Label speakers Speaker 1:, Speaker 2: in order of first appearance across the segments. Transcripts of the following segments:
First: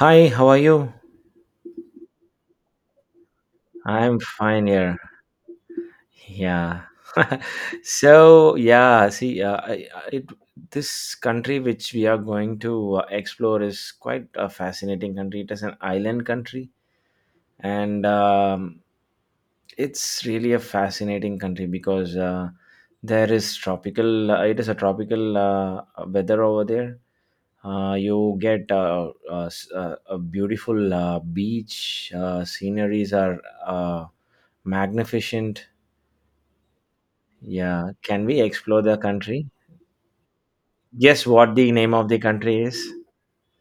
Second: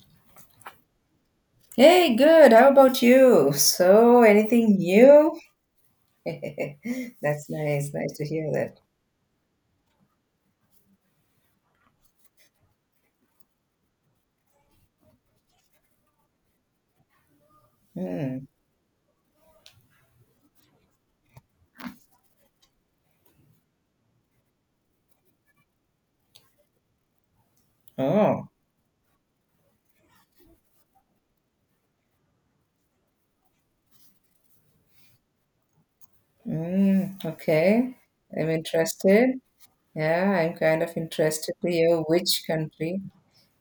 Speaker 1: Hi, how are you?
Speaker 2: Hey, good. How about you?
Speaker 1: I'm
Speaker 2: So,
Speaker 1: fine
Speaker 2: anything
Speaker 1: here.
Speaker 2: new?
Speaker 1: Yeah.
Speaker 2: That's nice. Nice to hear
Speaker 1: So,
Speaker 2: that.
Speaker 1: yeah, see, this country which we are going to explore is quite a fascinating country. It is an island country, and
Speaker 2: Hmm.
Speaker 1: it's really a fascinating country because it is a tropical weather over there. You
Speaker 2: Oh,
Speaker 1: get a beautiful beach, sceneries are. Uh, Magnificent.
Speaker 2: mm,
Speaker 1: Yeah.
Speaker 2: okay.
Speaker 1: Can we
Speaker 2: I'm
Speaker 1: explore the
Speaker 2: interested.
Speaker 1: country?
Speaker 2: Yeah, I'm kind of
Speaker 1: Guess
Speaker 2: interested
Speaker 1: what
Speaker 2: to
Speaker 1: the name
Speaker 2: hear
Speaker 1: of the
Speaker 2: which
Speaker 1: country is?
Speaker 2: country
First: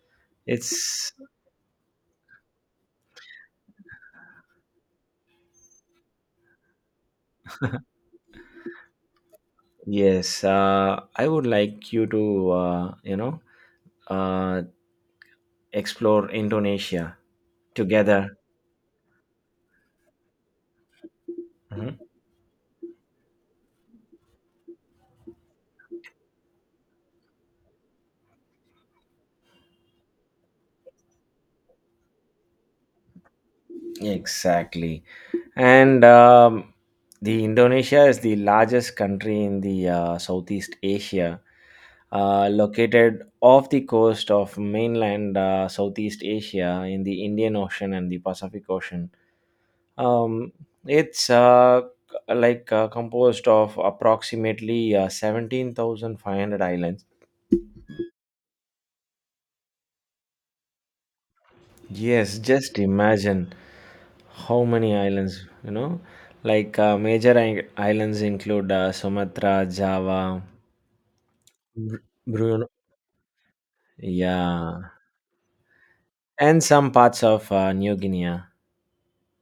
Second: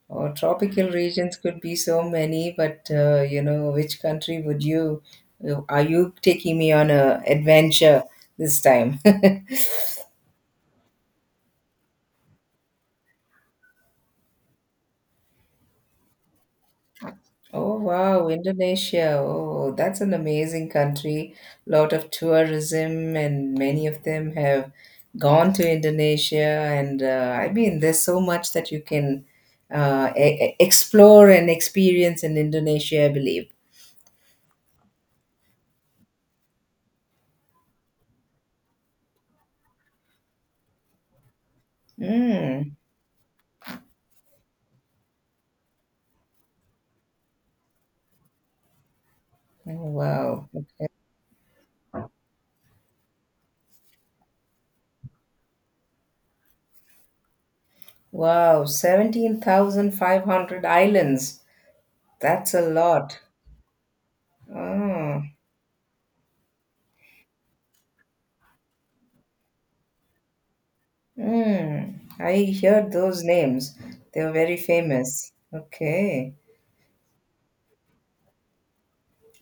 Speaker 2: or tropical
Speaker 1: It's
Speaker 2: regions could be so many, but you know, which country would you, are you taking me on a adventure this time?
Speaker 1: Yes. I would like you to uh, explore Indonesia
Speaker 2: Oh wow,
Speaker 1: together.
Speaker 2: Indonesia. Oh, that's an amazing country.
Speaker 1: Mhm.
Speaker 2: Lot of tourism, and many of them have gone to Indonesia. And I mean, there's so much that you can explore and experience in Indonesia, I believe.
Speaker 1: Exactly. And the Indonesia is the largest country in the Southeast Asia,
Speaker 2: Mm.
Speaker 1: located off the coast of mainland Southeast Asia in the Indian Ocean and the Pacific Ocean.
Speaker 2: Oh, wow.
Speaker 1: Um,
Speaker 2: Okay.
Speaker 1: it's like composed of approximately 17,500 islands.
Speaker 2: Wow, 17,500 islands.
Speaker 1: Yes,
Speaker 2: That's a
Speaker 1: just
Speaker 2: lot.
Speaker 1: imagine how many
Speaker 2: Oh.
Speaker 1: islands, you know? Like major islands include Sumatra, Java,
Speaker 2: Mm.
Speaker 1: Br-
Speaker 2: I
Speaker 1: Bruno,
Speaker 2: heard those names. They're very
Speaker 1: yeah,
Speaker 2: famous. Okay.
Speaker 1: and some parts of New Guinea.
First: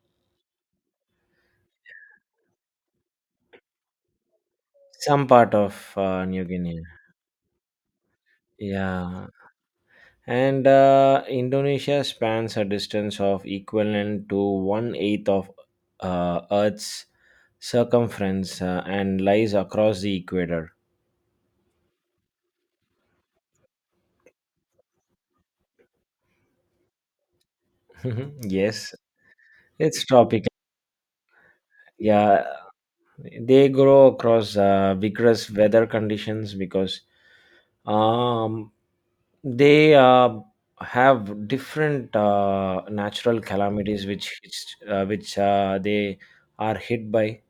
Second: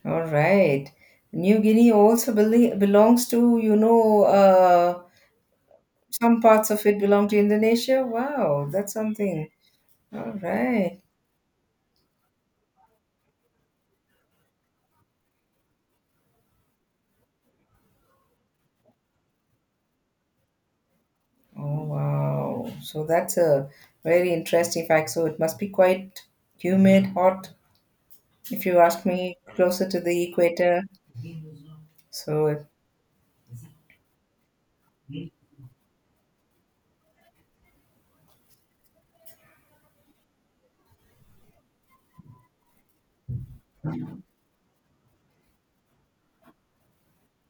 Speaker 2: All right. New Guinea also belongs to, you know,
Speaker 1: Some part of
Speaker 2: some
Speaker 1: New
Speaker 2: parts
Speaker 1: Guinea.
Speaker 2: of it belong to Indonesia. Wow, that's
Speaker 1: Yeah,
Speaker 2: something. All
Speaker 1: and
Speaker 2: right.
Speaker 1: Indonesia spans a distance of equivalent to one eighth of Earth's circumference and lies across the equator.
Speaker 2: Oh, wow. So that's a very interesting fact. So it must be quite humid, hot, if you
Speaker 1: Yes,
Speaker 2: ask me, closer to
Speaker 1: it's
Speaker 2: the
Speaker 1: tropical.
Speaker 2: equator.
Speaker 1: Yeah,
Speaker 2: So,
Speaker 1: they grow across vigorous weather conditions because um, they have different natural calamities which they are hit by.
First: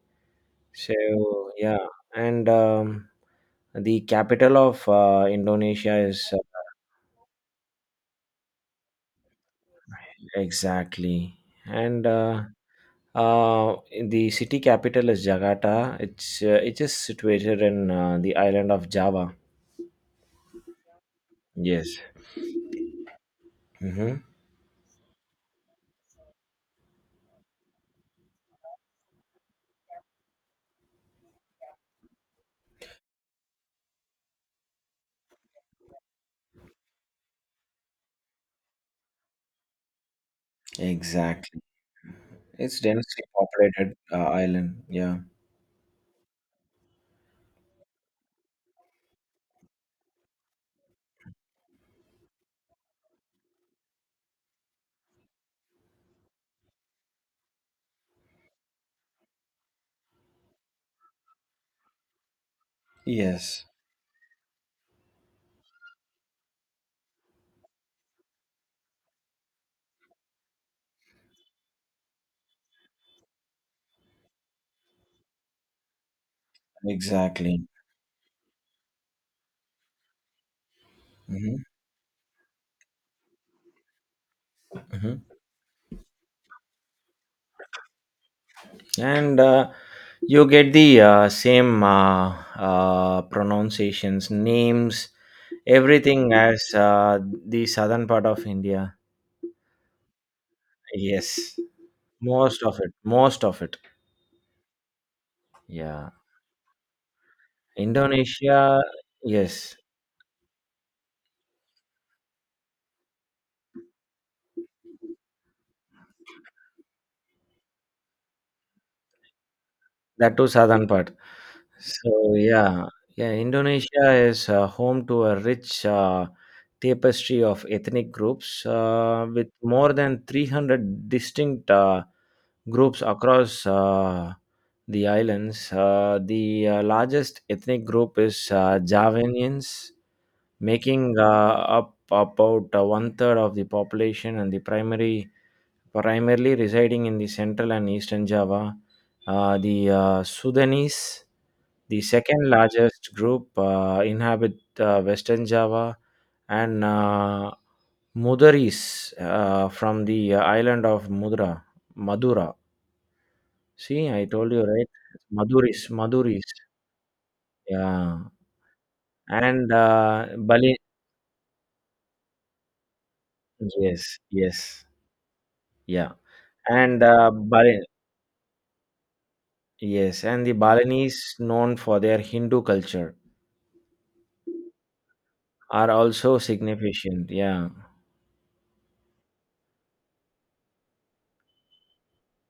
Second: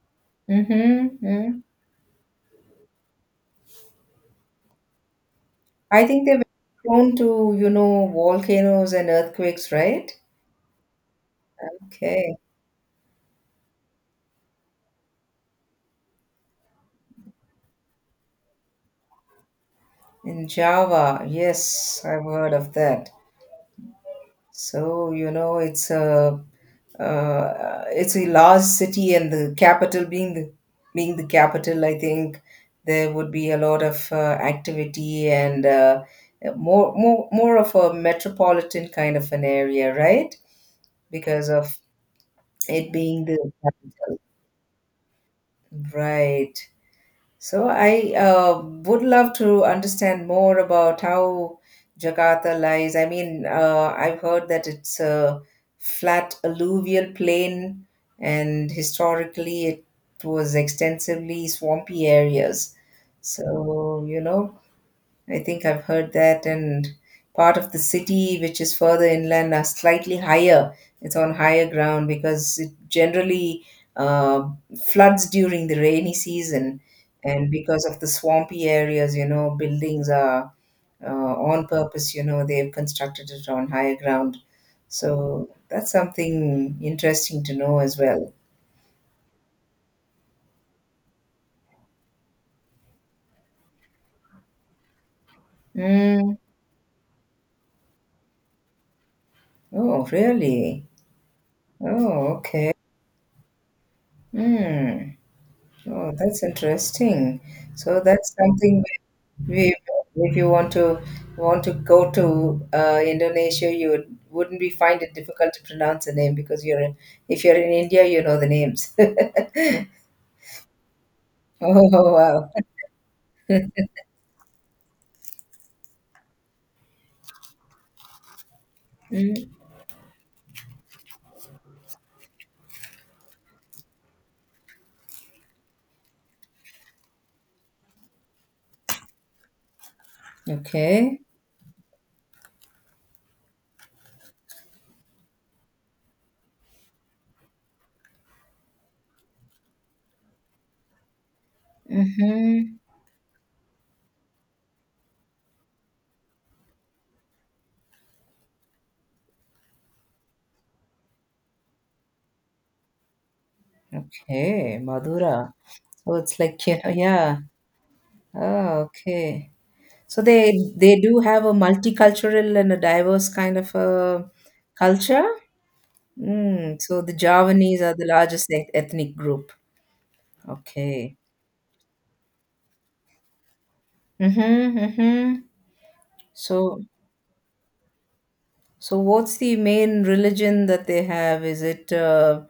Speaker 1: So
Speaker 2: mm-hmm, mm.
Speaker 1: yeah. And the capital of Indonesia
Speaker 2: I think
Speaker 1: is,
Speaker 2: they're very prone to, you know, volcanoes and earthquakes, right?
Speaker 1: exactly, and
Speaker 2: Okay.
Speaker 1: uh, the city capital is Jakarta. It is situated in the island of Java.
Speaker 2: In Java,
Speaker 1: Yes.
Speaker 2: yes, I've heard of that.
Speaker 1: Mm-hmm.
Speaker 2: So, you know, it's a large city, and the capital being the capital, I think there would be a lot of activity and more of a metropolitan kind of an area, right? Because
Speaker 1: Exactly.
Speaker 2: of
Speaker 1: It's
Speaker 2: it being
Speaker 1: densely
Speaker 2: the
Speaker 1: populated
Speaker 2: capital,
Speaker 1: island. Yeah.
Speaker 2: right? So I would love to understand more about how Jakarta lies. I mean, I've heard that it's a flat alluvial plain, and historically it was extensively swampy areas.
Speaker 1: Yes.
Speaker 2: So, you know, I think I've heard that, and part of the city which is further inland are slightly higher. It's on higher ground because it generally uh, floods during the rainy season, and
Speaker 1: Exactly.
Speaker 2: because of the swampy areas, you know, buildings are
Speaker 1: Mm-hmm.
Speaker 2: on purpose. You know, they've constructed it on higher ground, so that's something interesting to know as well.
Speaker 1: And you get the same pronunciations names everything
Speaker 2: Mm.
Speaker 1: as the southern part of India.
Speaker 2: Oh, really?
Speaker 1: Yes.
Speaker 2: Oh,
Speaker 1: Most
Speaker 2: okay.
Speaker 1: of it, most of it.
Speaker 2: Hmm.
Speaker 1: Yeah.
Speaker 2: Oh, that's interesting. So that's
Speaker 1: Indonesia.
Speaker 2: something that we,
Speaker 1: Yes,
Speaker 2: if you want to go to Indonesia, you would, wouldn't be find it difficult to pronounce the name because you're in, if you're in India, you know the names.
Speaker 1: that too southern part.
Speaker 2: Oh,
Speaker 1: So
Speaker 2: wow.
Speaker 1: yeah, yeah, Indonesia is home to a rich tapestry of ethnic groups
Speaker 2: Mm.
Speaker 1: with more than 300 distinct groups across the islands. The largest ethnic group is Javanians, making
Speaker 2: Okay.
Speaker 1: up about one third of the population and the primary primarily residing in the central and eastern Java. The Sudanese, the second
Speaker 2: Mm-hmm.
Speaker 1: largest group, inhabit Western Java, and Mudaris from the island of Mudra, Madura. See, I told you,
Speaker 2: Okay,
Speaker 1: right?
Speaker 2: Madura.
Speaker 1: Maduris,
Speaker 2: So it's
Speaker 1: Maduris.
Speaker 2: like, you know, yeah.
Speaker 1: Yeah,
Speaker 2: Oh, okay.
Speaker 1: and
Speaker 2: So
Speaker 1: Bali.
Speaker 2: they do have a multicultural and a diverse kind of
Speaker 1: Yes,
Speaker 2: a
Speaker 1: yes,
Speaker 2: culture.
Speaker 1: yeah,
Speaker 2: Mm, so
Speaker 1: and
Speaker 2: the
Speaker 1: Bali.
Speaker 2: Javanese are the largest ethnic group.
Speaker 1: Yes, and the
Speaker 2: Okay.
Speaker 1: Balinese, known for their Hindu culture,
Speaker 2: Mm-hmm, mm-hmm.
Speaker 1: are also
Speaker 2: So,
Speaker 1: significant. Yeah.
Speaker 2: so what's the main religion that they have? Is it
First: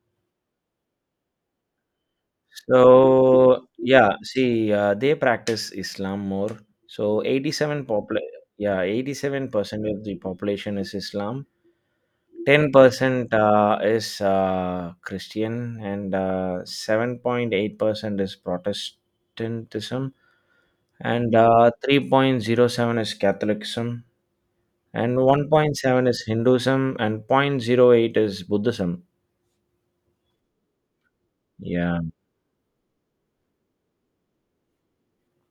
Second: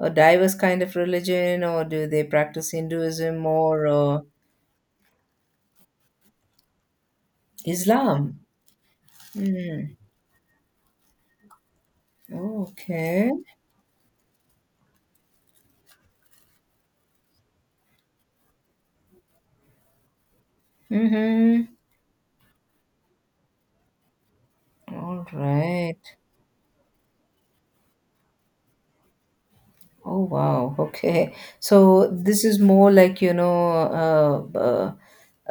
Speaker 2: a diverse kind of religion, or do they practice
Speaker 1: So
Speaker 2: Hinduism or
Speaker 1: yeah, see, they practice Islam more. So
Speaker 2: Islam?
Speaker 1: yeah, 87%
Speaker 2: Mm.
Speaker 1: of the population is Islam. 10%
Speaker 2: Okay.
Speaker 1: is Christian, and 7.8% is Protestantism, and
Speaker 2: Mm-hmm.
Speaker 1: 3.07 is Catholicism, and
Speaker 2: All
Speaker 1: one point
Speaker 2: right.
Speaker 1: seven is Hinduism, and zero point zero 0.08 is Buddhism.
Speaker 2: Oh wow. Okay.
Speaker 1: Yeah.
Speaker 2: So this is more like, you know, uh, uh,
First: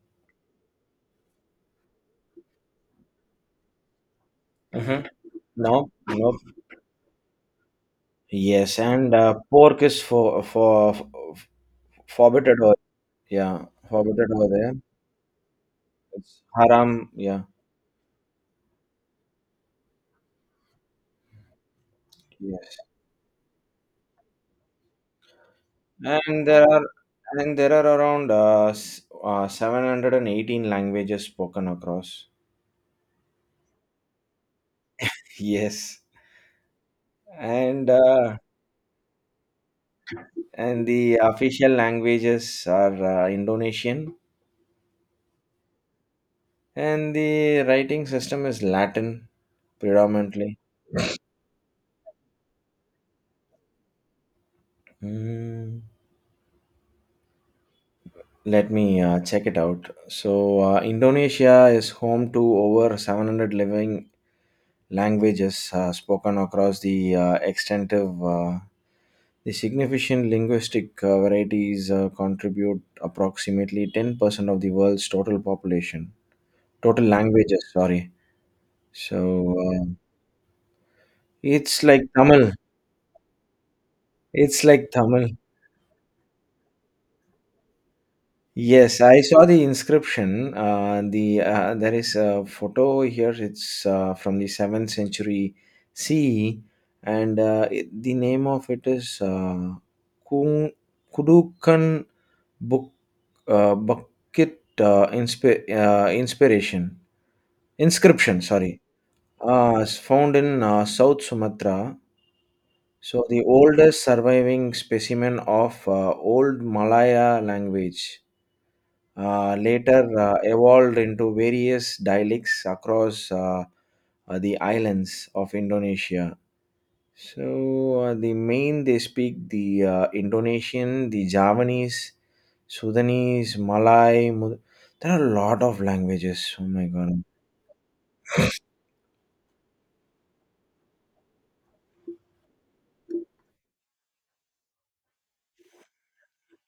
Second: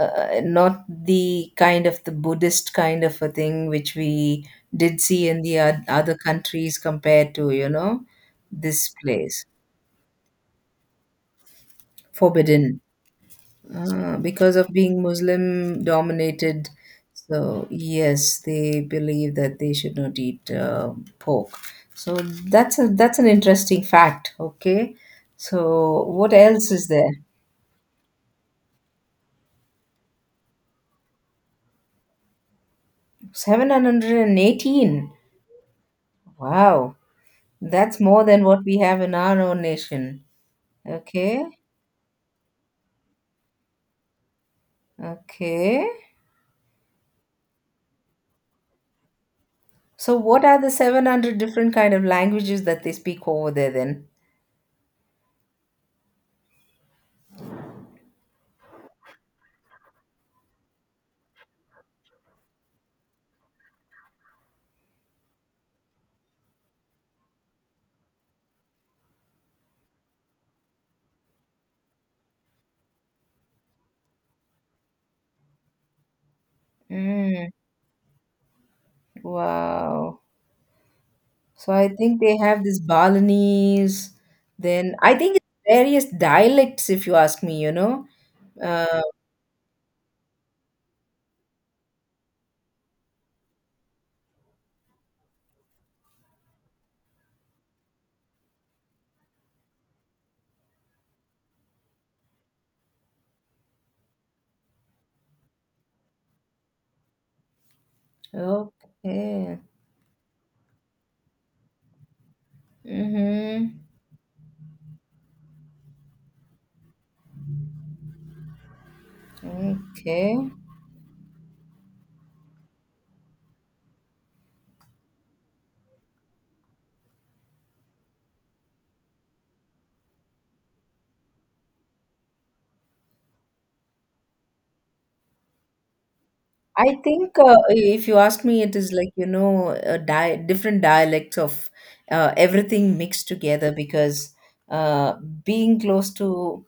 Speaker 2: uh, not the kind of the Buddhist kind of a thing which we did
Speaker 1: Mhm.
Speaker 2: see in the
Speaker 1: No,
Speaker 2: other
Speaker 1: no.
Speaker 2: countries compared to, you know,
Speaker 1: Yes,
Speaker 2: this
Speaker 1: and
Speaker 2: place.
Speaker 1: pork is for forbidden over.
Speaker 2: Forbidden.
Speaker 1: Yeah, forbidden over
Speaker 2: Because of
Speaker 1: there.
Speaker 2: being Muslim
Speaker 1: It's
Speaker 2: dominated.
Speaker 1: haram. Yeah,
Speaker 2: So yes, they believe that they should not eat pork. So
Speaker 1: yes.
Speaker 2: that's a that's an interesting fact. Okay. So what
Speaker 1: And there
Speaker 2: else
Speaker 1: are
Speaker 2: is there?
Speaker 1: and there are around 718 languages spoken across.
Speaker 2: 718.
Speaker 1: Yes,
Speaker 2: Wow.
Speaker 1: and
Speaker 2: That's more
Speaker 1: uh,
Speaker 2: than what we have in our own nation.
Speaker 1: and the
Speaker 2: Okay.
Speaker 1: official languages are Indonesian,
Speaker 2: Okay.
Speaker 1: and the writing system is Latin
Speaker 2: So what
Speaker 1: predominantly.
Speaker 2: are the 700 different kind of languages that they speak over there then?
Speaker 1: Mm. Let me check it out. So, Indonesia is home to over 700 living languages spoken across the extensive, the significant linguistic varieties contribute approximately 10% of the world's total
Speaker 2: Mm,
Speaker 1: languages. Sorry. So
Speaker 2: wow. So
Speaker 1: it's
Speaker 2: I
Speaker 1: like
Speaker 2: think they
Speaker 1: Tamil.
Speaker 2: have this Balinese,
Speaker 1: It's like
Speaker 2: then I
Speaker 1: Tamil.
Speaker 2: think it's various dialects, if you ask me, you know. Uh,
Speaker 1: Yes, I saw the inscription. There is a photo here. It's from the seventh century CE, and the name of it is Ku- Kudukan Book Bucket Inspiration inscription. Sorry,
Speaker 2: okay.
Speaker 1: is found in South Sumatra. So the
Speaker 2: Mm-hmm.
Speaker 1: oldest surviving specimen of old Malaya language later
Speaker 2: Okay.
Speaker 1: evolved into various dialects across the islands of Indonesia. So, the main they speak the Indonesian, the Javanese, Sudanese, Malay. There are a lot of languages. Oh my
Speaker 2: I
Speaker 1: god.
Speaker 2: think if you ask me, it is like, you know, a di different dialects of everything mixed together because uh, being close to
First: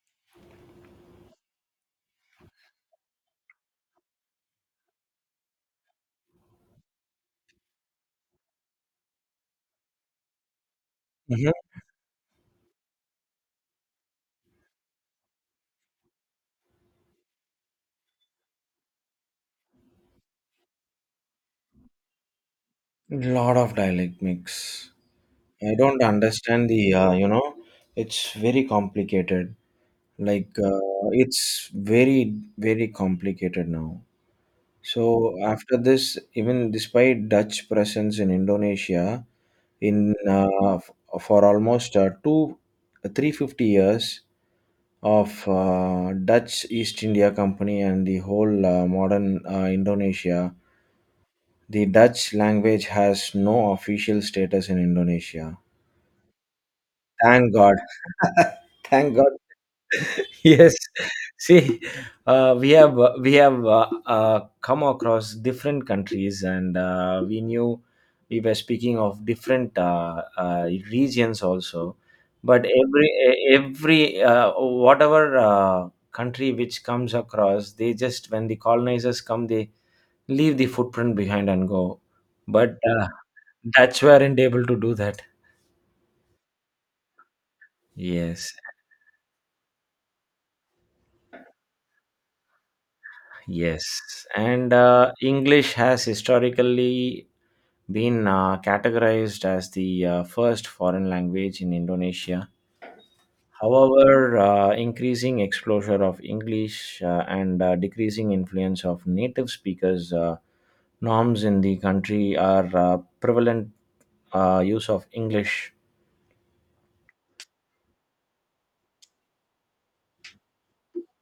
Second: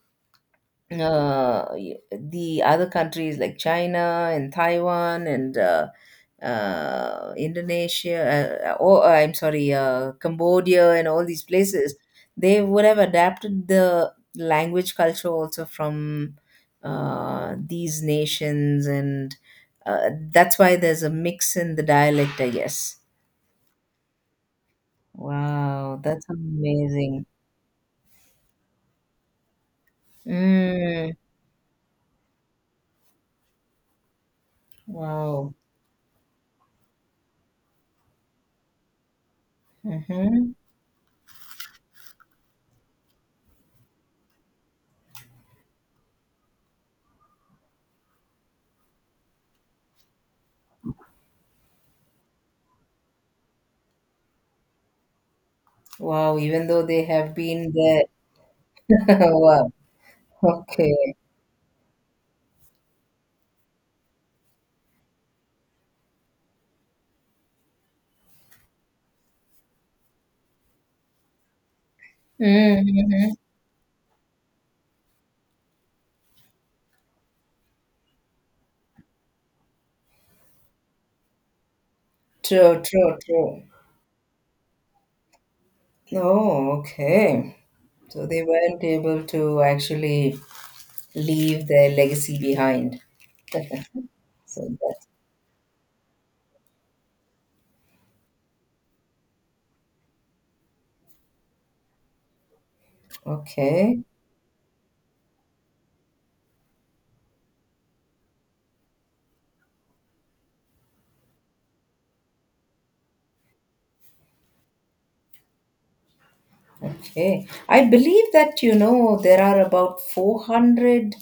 Speaker 2: the other countries like China and Taiwan and Indonesia, or I'm sorry, Cambodia and all these
Speaker 1: Mhm.
Speaker 2: places, they would have adapted the language culture also from these nations, and that's why there's a mix in the dialect, I guess.
Speaker 1: Lot of dialect mix. I
Speaker 2: Wow,
Speaker 1: don't
Speaker 2: that's
Speaker 1: understand the uh,
Speaker 2: amazing.
Speaker 1: you know. It's very complicated. Like
Speaker 2: Mm,
Speaker 1: it's very very complicated now. So
Speaker 2: wow.
Speaker 1: after this, even despite Dutch presence in Indonesia, in
Speaker 2: Mm-hmm.
Speaker 1: uh, f- for almost 350 years of Dutch East India Company and the whole modern Indonesia, the Dutch language has no official status in Indonesia.
Speaker 2: Wow, even though they have
Speaker 1: Thank
Speaker 2: been
Speaker 1: God.
Speaker 2: there.
Speaker 1: Thank God.
Speaker 2: Wow,
Speaker 1: Yes.
Speaker 2: okay.
Speaker 1: See, we have come across different countries, and we knew we were speaking of different regions also, but every
Speaker 2: Mm-hmm.
Speaker 1: e- every whatever country which comes across, they just when the colonizers come they leave the footprint behind and go, but
Speaker 2: True, true, true.
Speaker 1: Dutch weren't able to do that.
Speaker 2: Oh, okay. So they
Speaker 1: Yes.
Speaker 2: weren't able to actually leave their legacy behind.
Speaker 1: Yes, and
Speaker 2: So that's
Speaker 1: English has historically been categorized as the first foreign language in Indonesia.
Speaker 2: okay.
Speaker 1: However, increasing exposure of English and decreasing influence of native speakers norms in the country are prevalent use of English.
Speaker 2: Okay. I believe that, you know, there are about 400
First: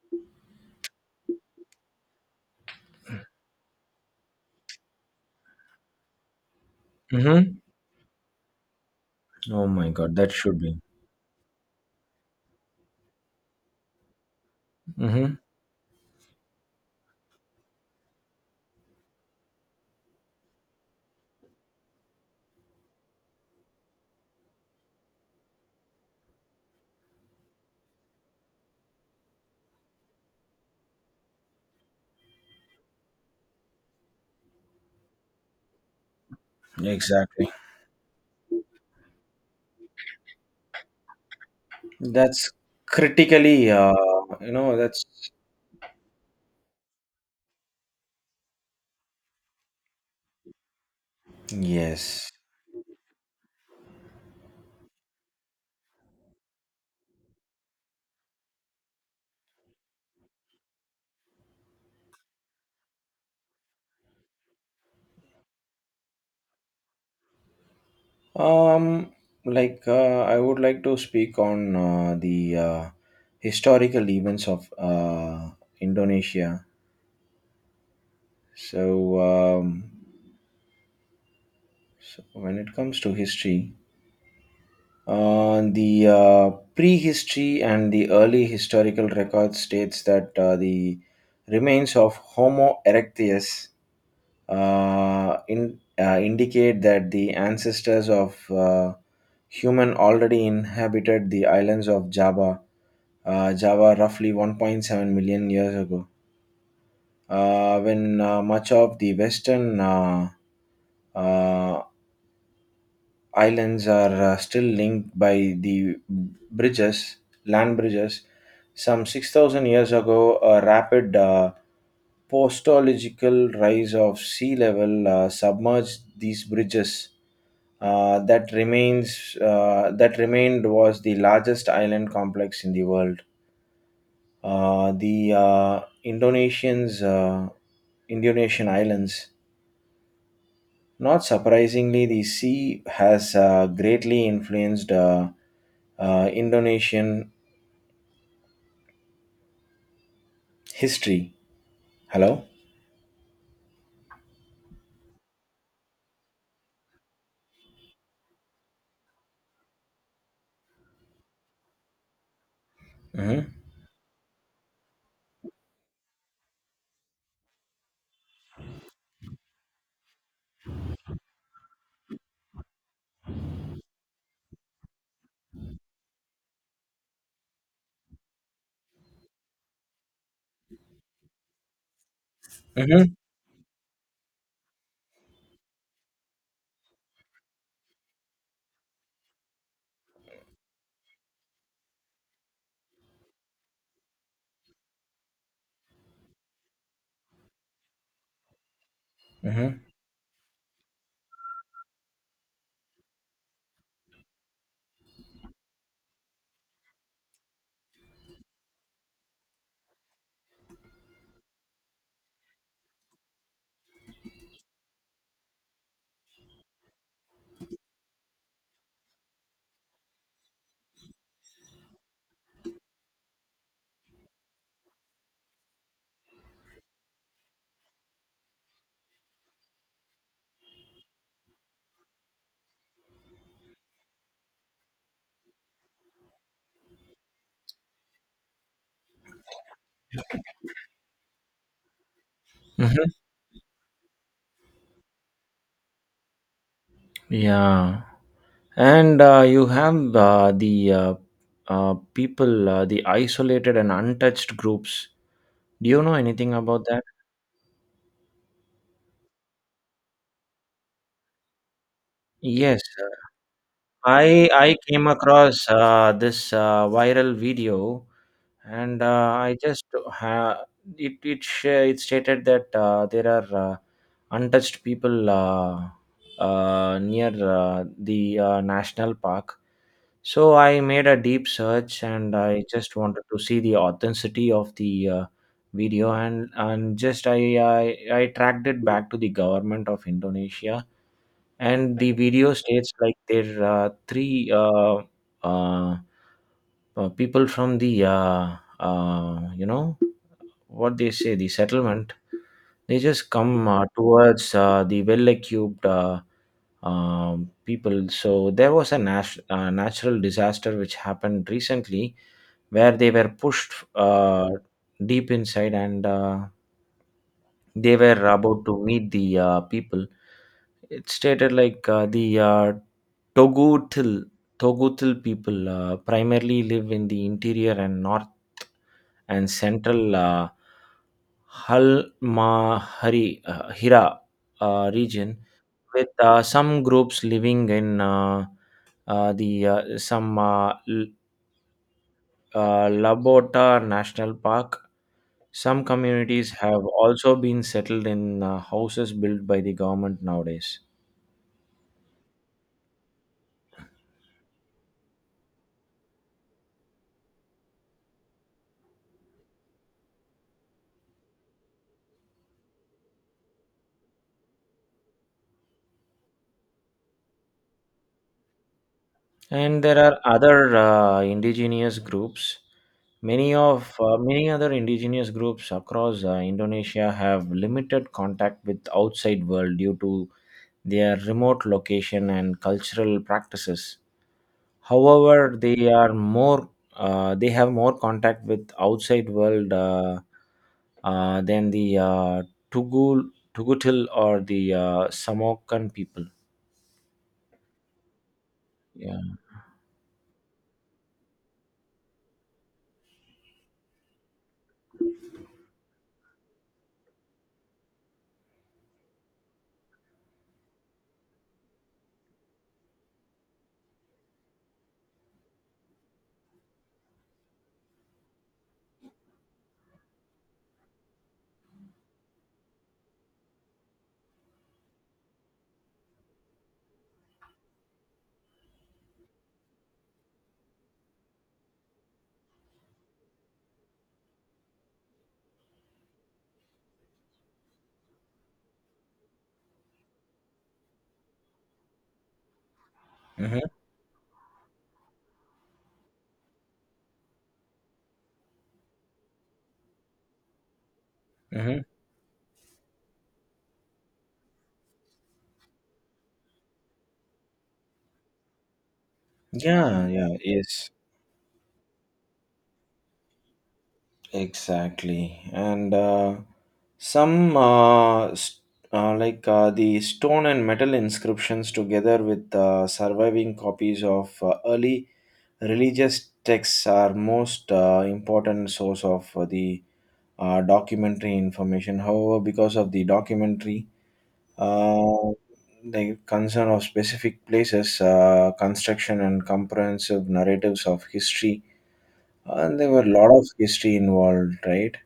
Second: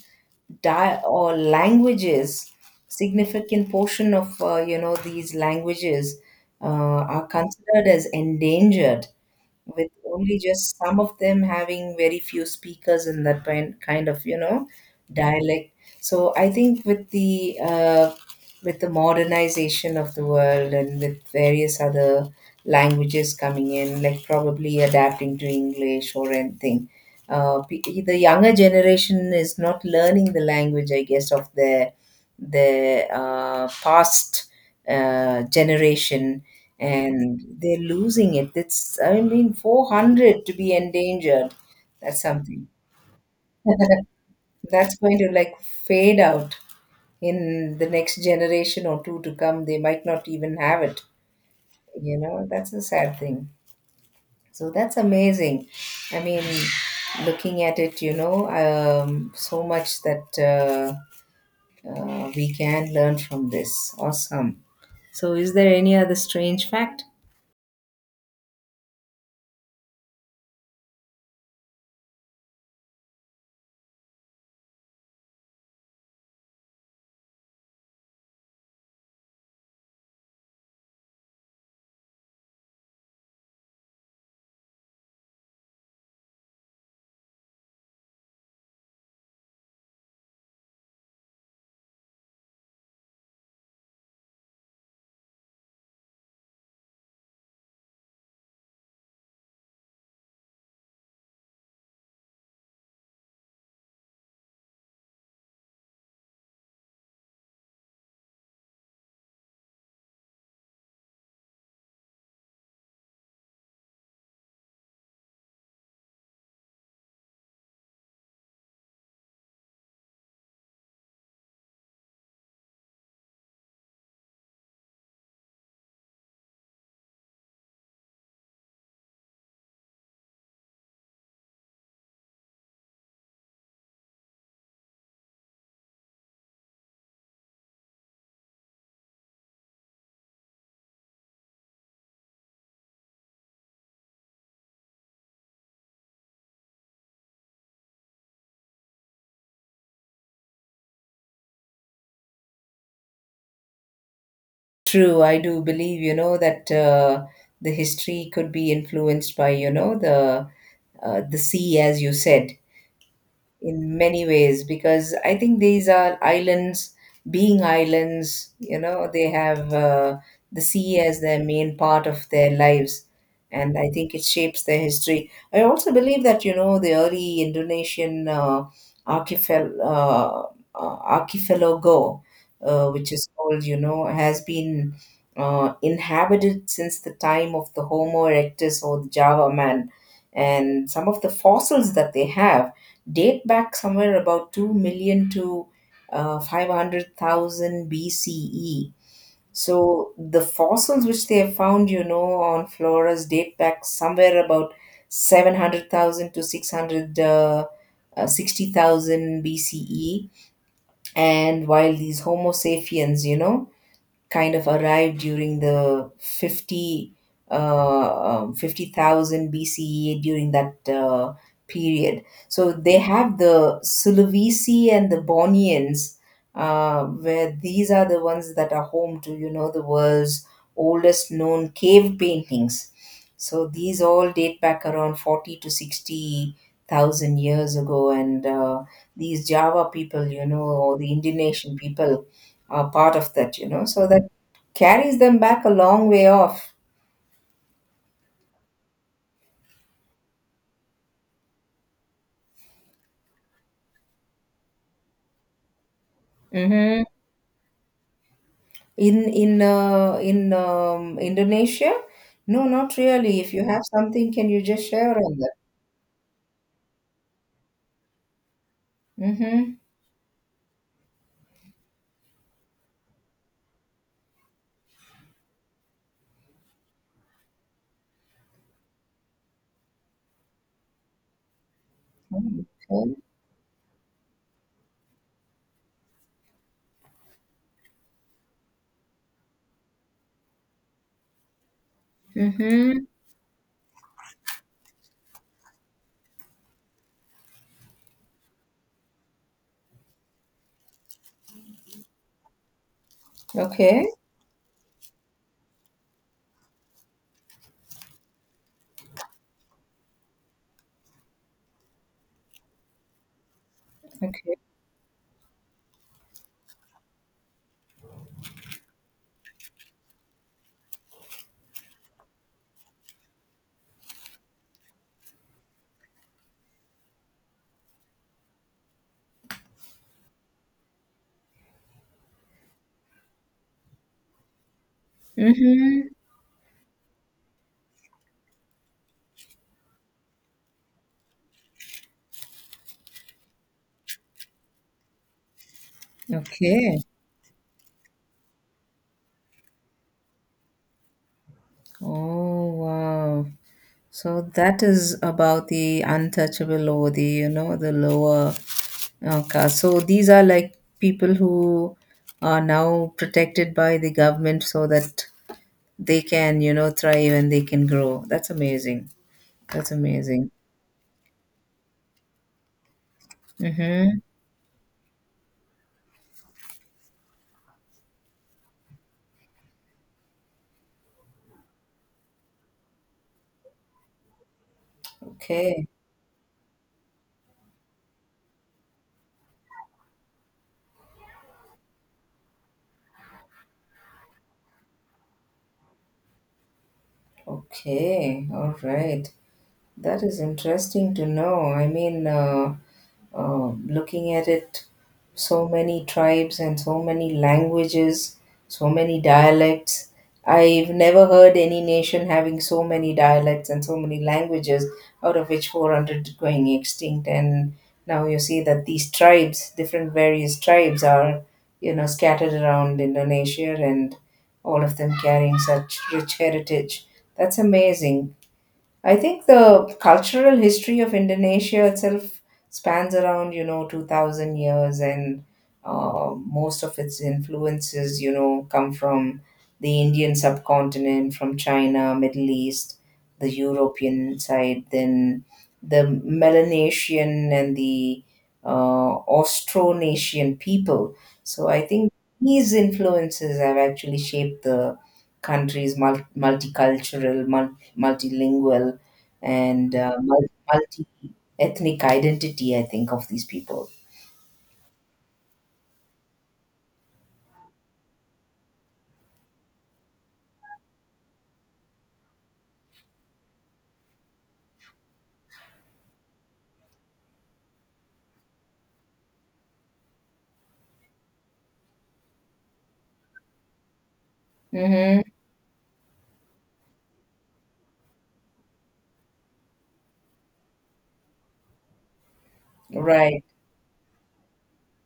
Speaker 2: or languages, significant portion of, you know, these languages are
Speaker 1: Hmm.
Speaker 2: considered as endangered,
Speaker 1: Oh
Speaker 2: with
Speaker 1: my God, that
Speaker 2: only
Speaker 1: should
Speaker 2: just
Speaker 1: be.
Speaker 2: some of them having very few speakers in that kind of, you know,
Speaker 1: Hmm.
Speaker 2: dialect. So I think with the modernization of the world and with various other languages coming in, like probably adapting to English or anything. The younger generation is not learning the language, I guess, of their the past generation, and
Speaker 1: Exactly.
Speaker 2: they're losing it. It's I mean, 400 to be endangered. That's
Speaker 1: That's
Speaker 2: something
Speaker 1: critically,
Speaker 2: that's
Speaker 1: that's.
Speaker 2: going to like fade out in the next generation or two to come. They might not even have it. You
Speaker 1: Yes.
Speaker 2: know, that's a sad thing. So that's amazing. I mean, looking at it, you know, so much that we can learn from this. Awesome. So, is there any other strange fact?
Speaker 1: Um, like I would like to speak on the historical events of Indonesia. So, um, so when it comes to history, the prehistory and the early historical record states that the remains of Homo erectus indicate that the ancestors of human already inhabited the islands of Java roughly 1.7 million years ago, when much of the western uh, islands are still linked by bridges, land bridges. Some 6,000 years ago, a rapid postological rise of sea level submerged these bridges. That remained was the largest island complex in the world. The Indonesian islands. Not surprisingly, the sea has greatly influenced Indonesian history. Hello.
Speaker 2: True, I do believe, you know, that the history could be influenced by, you know, the sea, as you said,
Speaker 1: Mm-hmm.
Speaker 2: in many ways because I think these are islands, being islands, you know, they have the sea as their main part of their lives. And I think it shapes their history. I also believe that, you know, the early Indonesian archipel uh, archipelago, which
Speaker 1: Mm-hmm.
Speaker 2: is called, you know, has been inhabited since the time of the Homo erectus or the Java man. And some of the fossils that they have date back somewhere about 2 million to 500,000 BCE.
Speaker 1: Mm-hmm.
Speaker 2: So the fossils which they have found, you know, on Flores date back somewhere about 700,000 to 60,000 BCE. And while these Homo sapiens, you know, kind of arrived during the 50 uh, um, 50,000 BCE during that period. So they have the Sulawesi and the Borneans, where these are the ones that are home to, you know, the world's oldest known cave paintings. So these all date back around 40 to 60,000 years ago. And these Java people, you know, or the Indonesian people, are
Speaker 1: Mm-hmm.
Speaker 2: part of that, you know, so that carries them back a long way off.
Speaker 1: Yeah, and you have the people, the isolated and untouched groups. Do you know anything about
Speaker 2: Hmm.
Speaker 1: that?
Speaker 2: In Indonesia, no,
Speaker 1: Yes,
Speaker 2: not really. If you have
Speaker 1: I
Speaker 2: something, can you
Speaker 1: I
Speaker 2: just
Speaker 1: came
Speaker 2: share on that?
Speaker 1: across this viral video, and I
Speaker 2: Mm-hmm.
Speaker 1: just ha- it stated that there are untouched people near the national park. So I made a deep search, and I just
Speaker 2: Okay.
Speaker 1: wanted to see the authenticity of the video, and just I tracked it back to the government of Indonesia. And the video states
Speaker 2: Mm-hmm.
Speaker 1: like there are three uh, people from the you know what they say, the settlement they just come
Speaker 2: Okay.
Speaker 1: towards the well-equipped people. So there was a natural disaster which happened recently where they were pushed
Speaker 2: Okay.
Speaker 1: deep inside, and they were about to meet the people. It stated like the Togotil Togotil people primarily live in the interior and north and central Halmahari Hira region,
Speaker 2: Mm-hmm.
Speaker 1: with some groups living in the some L- Labota National Park. Some communities have
Speaker 2: Okay.
Speaker 1: also been settled in houses built by the government nowadays.
Speaker 2: Oh wow. So that is about the untouchable or the you know the lower caste. So these are like people who are now protected by the government so that they can you know thrive and they can grow. That's amazing.
Speaker 1: And
Speaker 2: That's
Speaker 1: there are
Speaker 2: amazing.
Speaker 1: other indigenous groups. Many of uh,
Speaker 2: Mm-hmm.
Speaker 1: many other indigenous groups across Indonesia have limited contact with outside world due to their remote location and cultural practices. However,
Speaker 2: Okay.
Speaker 1: they have more contact with outside world than the Tugutil or the Samokan people.
Speaker 2: Okay. All right.
Speaker 1: Yeah.
Speaker 2: That is interesting to know. I mean, looking at it, so many tribes and so many languages, so many dialects. I've never heard any nation having so many dialects and so many languages, out of which 400 going extinct. And now you see that these tribes, different various tribes, are you know scattered around Indonesia and all of them carrying such rich heritage. That's amazing. I think the cultural history of Indonesia itself spans around, you know, 2000 years, and most of its influences, you know, come from the Indian subcontinent, from China, Middle East, the
Speaker 1: Mm-hmm.
Speaker 2: European side, then the Melanesian and the Austronesian people. So
Speaker 1: Mm-hmm.
Speaker 2: I think these influences have actually shaped the country's multicultural, multilingual and
Speaker 1: Yeah. Yeah. Yes.
Speaker 2: multi ethnic identity, I think, of these people.
Speaker 1: Exactly. And some uh, st- like the stone and metal inscriptions together with surviving copies of early religious texts are most important source of the documentary information. However, because of the documentary,
Speaker 2: Mm-hmm.
Speaker 1: uh, the concern of specific places, construction and comprehensive narratives of history, and there were a lot
Speaker 2: Right.
Speaker 1: of history involved, right?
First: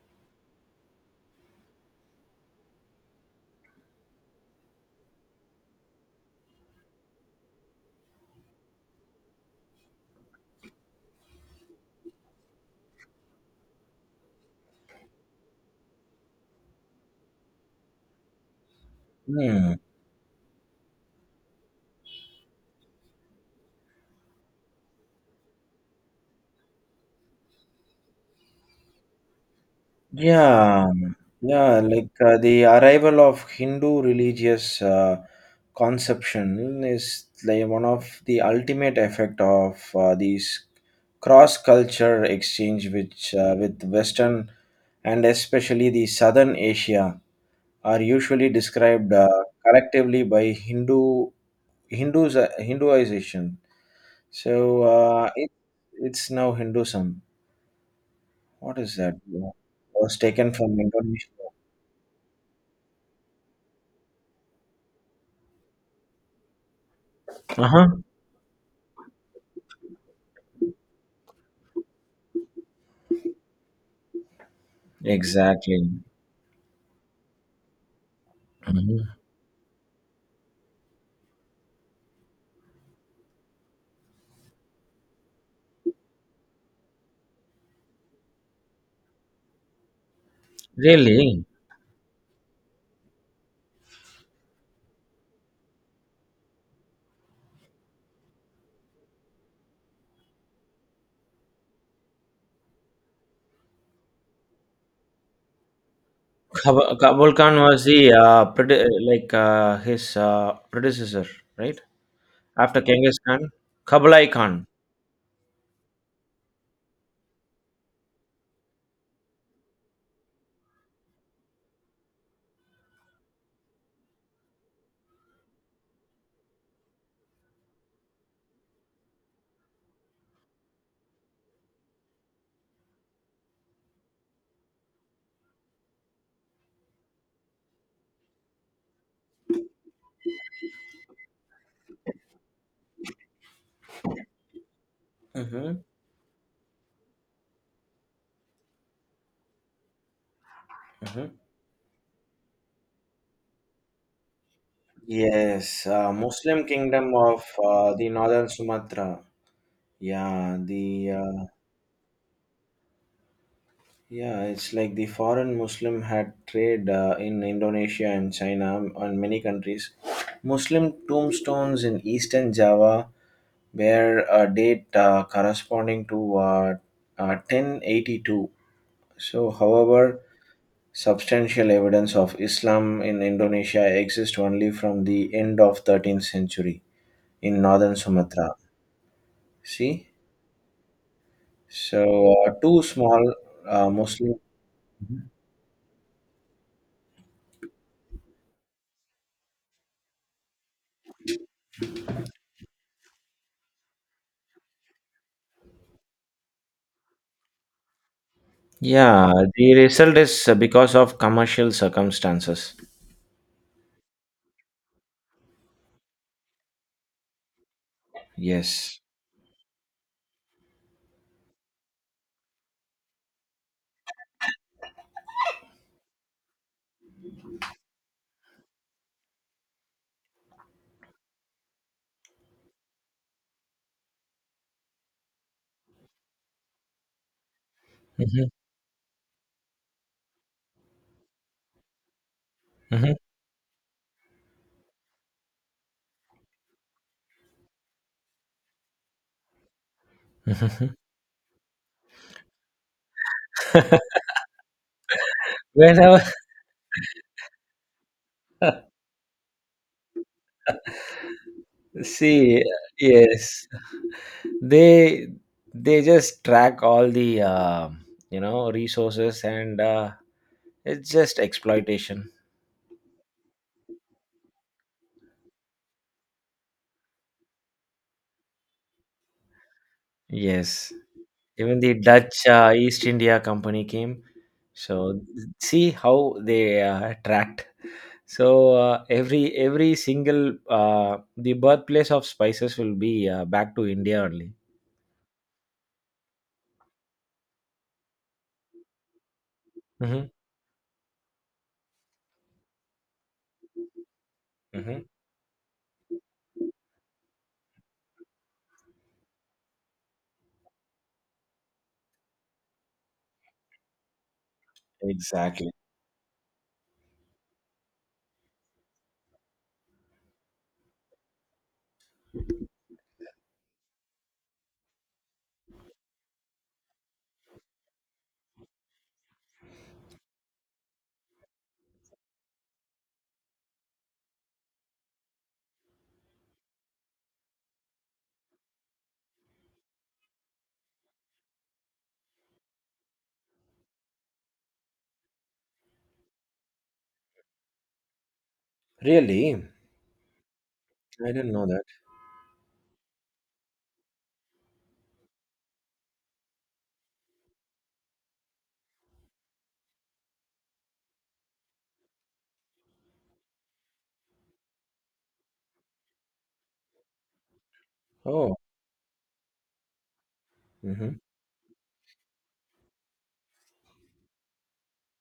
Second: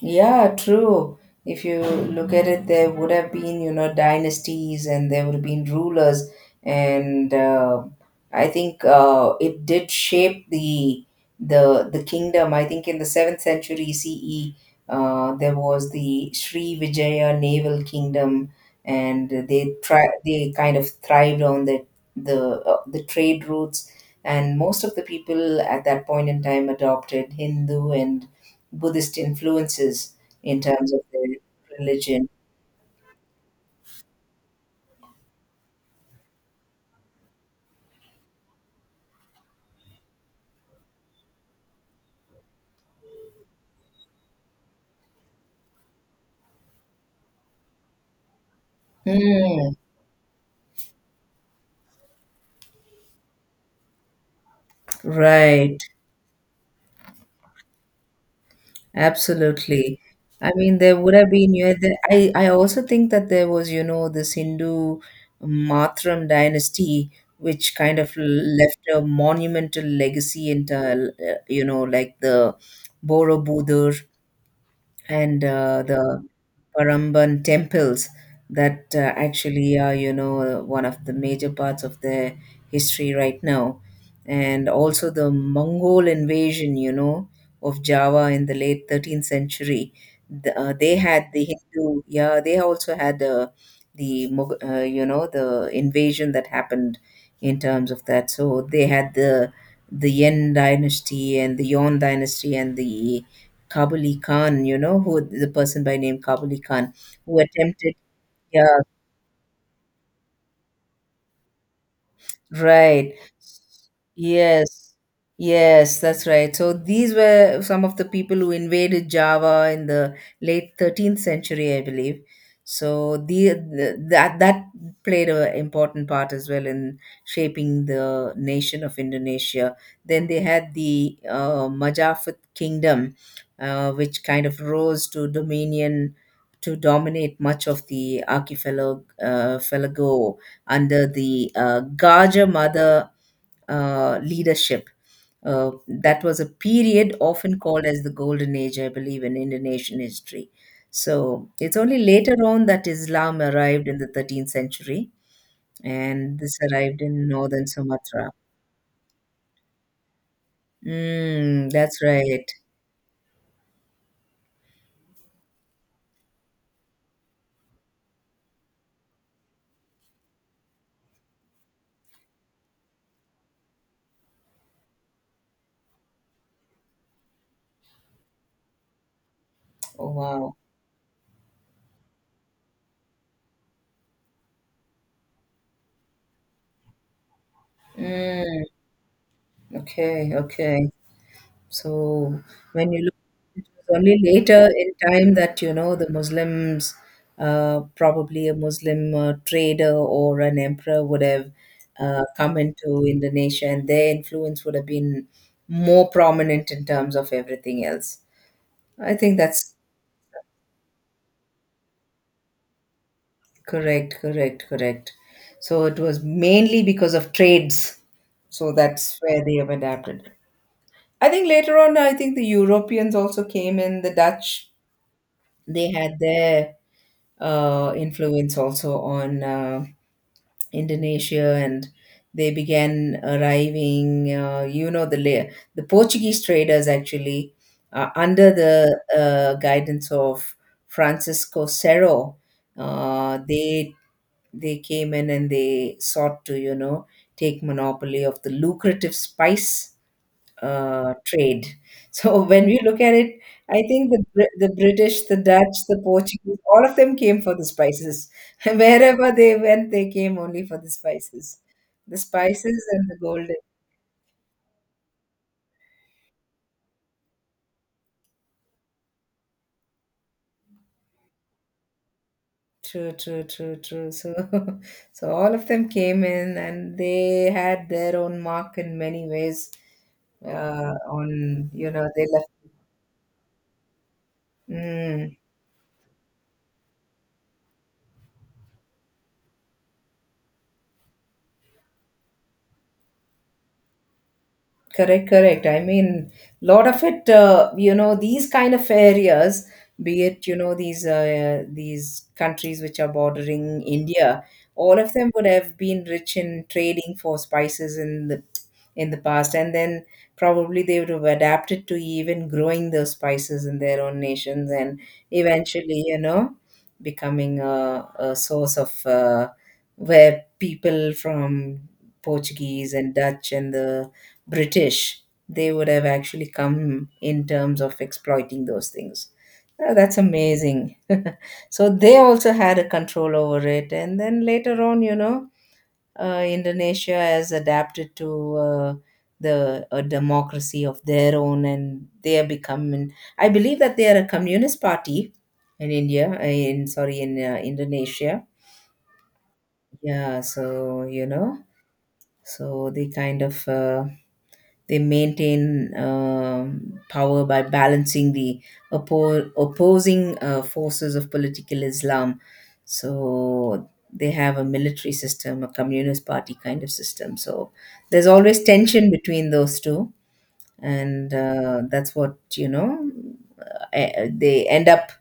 Speaker 2: Yeah, true. If you look at it, there would have been, you know, dynasties and there would have been rulers. And I think it did shape the the kingdom. I think in the seventh century CE, there was the Sri Vijaya naval kingdom, and they
Speaker 1: Hmm.
Speaker 2: try they kind of thrived on the the trade routes. And most of the people at that point in time adopted Hindu and Buddhist influences in
Speaker 1: Yeah,
Speaker 2: terms of their
Speaker 1: yeah, like
Speaker 2: religion.
Speaker 1: the arrival of Hindu religious conception is like one of the ultimate effect of these cross-culture exchange, which with Western and especially the Southern Asia are usually described
Speaker 2: Mm,
Speaker 1: collectively by Hinduization. So
Speaker 2: right,
Speaker 1: it's now Hinduism. What is that? Yeah.
Speaker 2: absolutely.
Speaker 1: Was
Speaker 2: I
Speaker 1: taken
Speaker 2: mean,
Speaker 1: from
Speaker 2: there would
Speaker 1: Indonesia.
Speaker 2: have been, you know, the, I also think that there was, you know, this Hindu Mathram dynasty, which kind
Speaker 1: Uh-huh.
Speaker 2: of left a monumental legacy in, the, you know, like the Borobudur and
Speaker 1: Exactly.
Speaker 2: the Paramban temples that
Speaker 1: Mhm.
Speaker 2: actually are, you know, one of the major parts of their history right now. And also the Mongol invasion, you know, of Java in the late 13th century. They had the
Speaker 1: Really,
Speaker 2: Hindu, yeah, they also had the, you know, the invasion that happened in terms of that. So they had the Yen dynasty and the Yon dynasty and the Kabuli Khan, you know, who the person by name Kabuli Khan,
Speaker 1: Kabul
Speaker 2: who
Speaker 1: Khan was
Speaker 2: attempted,
Speaker 1: the
Speaker 2: yeah.
Speaker 1: like his predecessor, right? After
Speaker 2: Right.
Speaker 1: Genghis Khan, Kabalai Khan.
Speaker 2: Yes. Yes, that's right. So these were some of the people who invaded Java in the late 13th century, I believe. So the that that played an important part as well in shaping the nation of Indonesia. Then they had the Majapahit Kingdom, which kind of rose to dominion to dominate much of the archipelago archipelago under the Gaja Mother leadership.
Speaker 1: Mhm.
Speaker 2: That was a period often called as the Golden Age, I believe, in Indonesian history.
Speaker 1: Mhm.
Speaker 2: So it's only later on that Islam arrived in the 13th century,
Speaker 1: Yes,
Speaker 2: and this
Speaker 1: Muslim
Speaker 2: arrived
Speaker 1: kingdom
Speaker 2: in
Speaker 1: of
Speaker 2: northern
Speaker 1: the
Speaker 2: Sumatra.
Speaker 1: northern Sumatra. Yeah, the
Speaker 2: Mm, that's right.
Speaker 1: yeah, it's like the foreign Muslim had trade in Indonesia and China and many countries. Muslim tombstones in eastern Java where a date corresponding to 1082. So,
Speaker 2: Oh,
Speaker 1: however,
Speaker 2: wow.
Speaker 1: substantial evidence of Islam in Indonesia exists only from the end of 13th century in northern Sumatra.
Speaker 2: Mm,
Speaker 1: See,
Speaker 2: okay, okay.
Speaker 1: so
Speaker 2: So
Speaker 1: two
Speaker 2: when you look,
Speaker 1: small
Speaker 2: it was only
Speaker 1: Muslim.
Speaker 2: later in time that you know the Muslims, probably a Muslim trader or an emperor would have come into Indonesia, and their influence would have been more prominent in terms of everything else. I
Speaker 1: Yeah,
Speaker 2: think
Speaker 1: the
Speaker 2: that's
Speaker 1: result is because of commercial circumstances.
Speaker 2: correct. So it was mainly because of trades. So
Speaker 1: Yes.
Speaker 2: that's where they have adapted. I think later on, I think the Europeans also came in, the Dutch. They had their influence also on Indonesia, and they began arriving. You know, the Portuguese traders actually
Speaker 1: Mhm,
Speaker 2: under the guidance of Francisco Cerro,
Speaker 1: mhm,
Speaker 2: uh, they they came in and they sought to you know take monopoly of the lucrative spice
Speaker 1: mhm.
Speaker 2: trade. So when we look at it, I think the British, the Dutch, the
Speaker 1: Whenever
Speaker 2: Portuguese, all of them came for the spices. Wherever they went, they came only for the
Speaker 1: see,
Speaker 2: spices and the gold.
Speaker 1: yes, they just track all the resources and it's just exploitation
Speaker 2: True. So, so all of them came in, and they had their own mark in many ways.
Speaker 1: yes
Speaker 2: On
Speaker 1: Even
Speaker 2: you
Speaker 1: the
Speaker 2: know they
Speaker 1: Dutch
Speaker 2: left.
Speaker 1: East India Company came. so
Speaker 2: Hmm.
Speaker 1: See how they tracked. So every single The birthplace of spices will be back to India only.
Speaker 2: Correct. I mean, lot of it, you know, these kind of areas, be
Speaker 1: hmm
Speaker 2: it, you know, these countries which are bordering India, all
Speaker 1: hmm
Speaker 2: of them would have been rich in trading for spices in the past, and then probably they would have adapted to even growing those spices in their own nations, and
Speaker 1: exactly.
Speaker 2: eventually, you know, becoming a source of where people from Portuguese and Dutch and the British, they would have actually come in terms of exploiting those things. Oh, that's amazing. So they also had a control over it, and then later on, you know, Indonesia has adapted to the a democracy of their own, and they are becoming. I believe that they are a communist party in India, in sorry, in Indonesia.
Speaker 1: Really,
Speaker 2: Yeah, so you
Speaker 1: I didn't
Speaker 2: know,
Speaker 1: know that.
Speaker 2: so they kind of they maintain power by balancing the opposing forces of political Islam. So they have a military system, a communist party kind of system. So there's
Speaker 1: oh
Speaker 2: always tension between those two,
Speaker 1: hmm
Speaker 2: and that's what you know. They end up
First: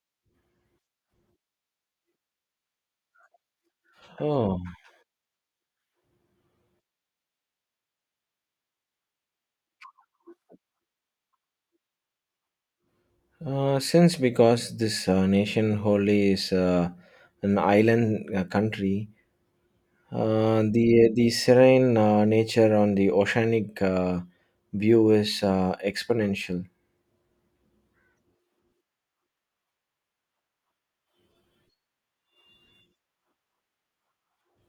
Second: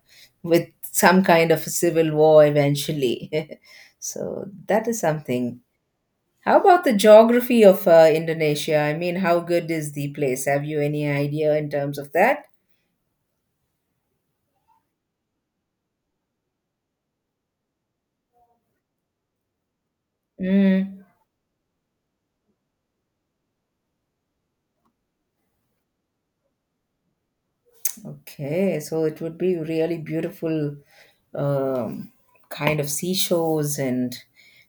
Speaker 2: with some kind of a civil war eventually. So
Speaker 1: oh
Speaker 2: that is something. How about the geography of Indonesia? I mean, how good is the place? Have you any idea in terms of that?
Speaker 1: Since because this nation wholly is an island country, uh,
Speaker 2: Mm.
Speaker 1: the the serene nature on the oceanic view is exponential.
Speaker 2: Okay, so it would be really beautiful um, kind of seashores and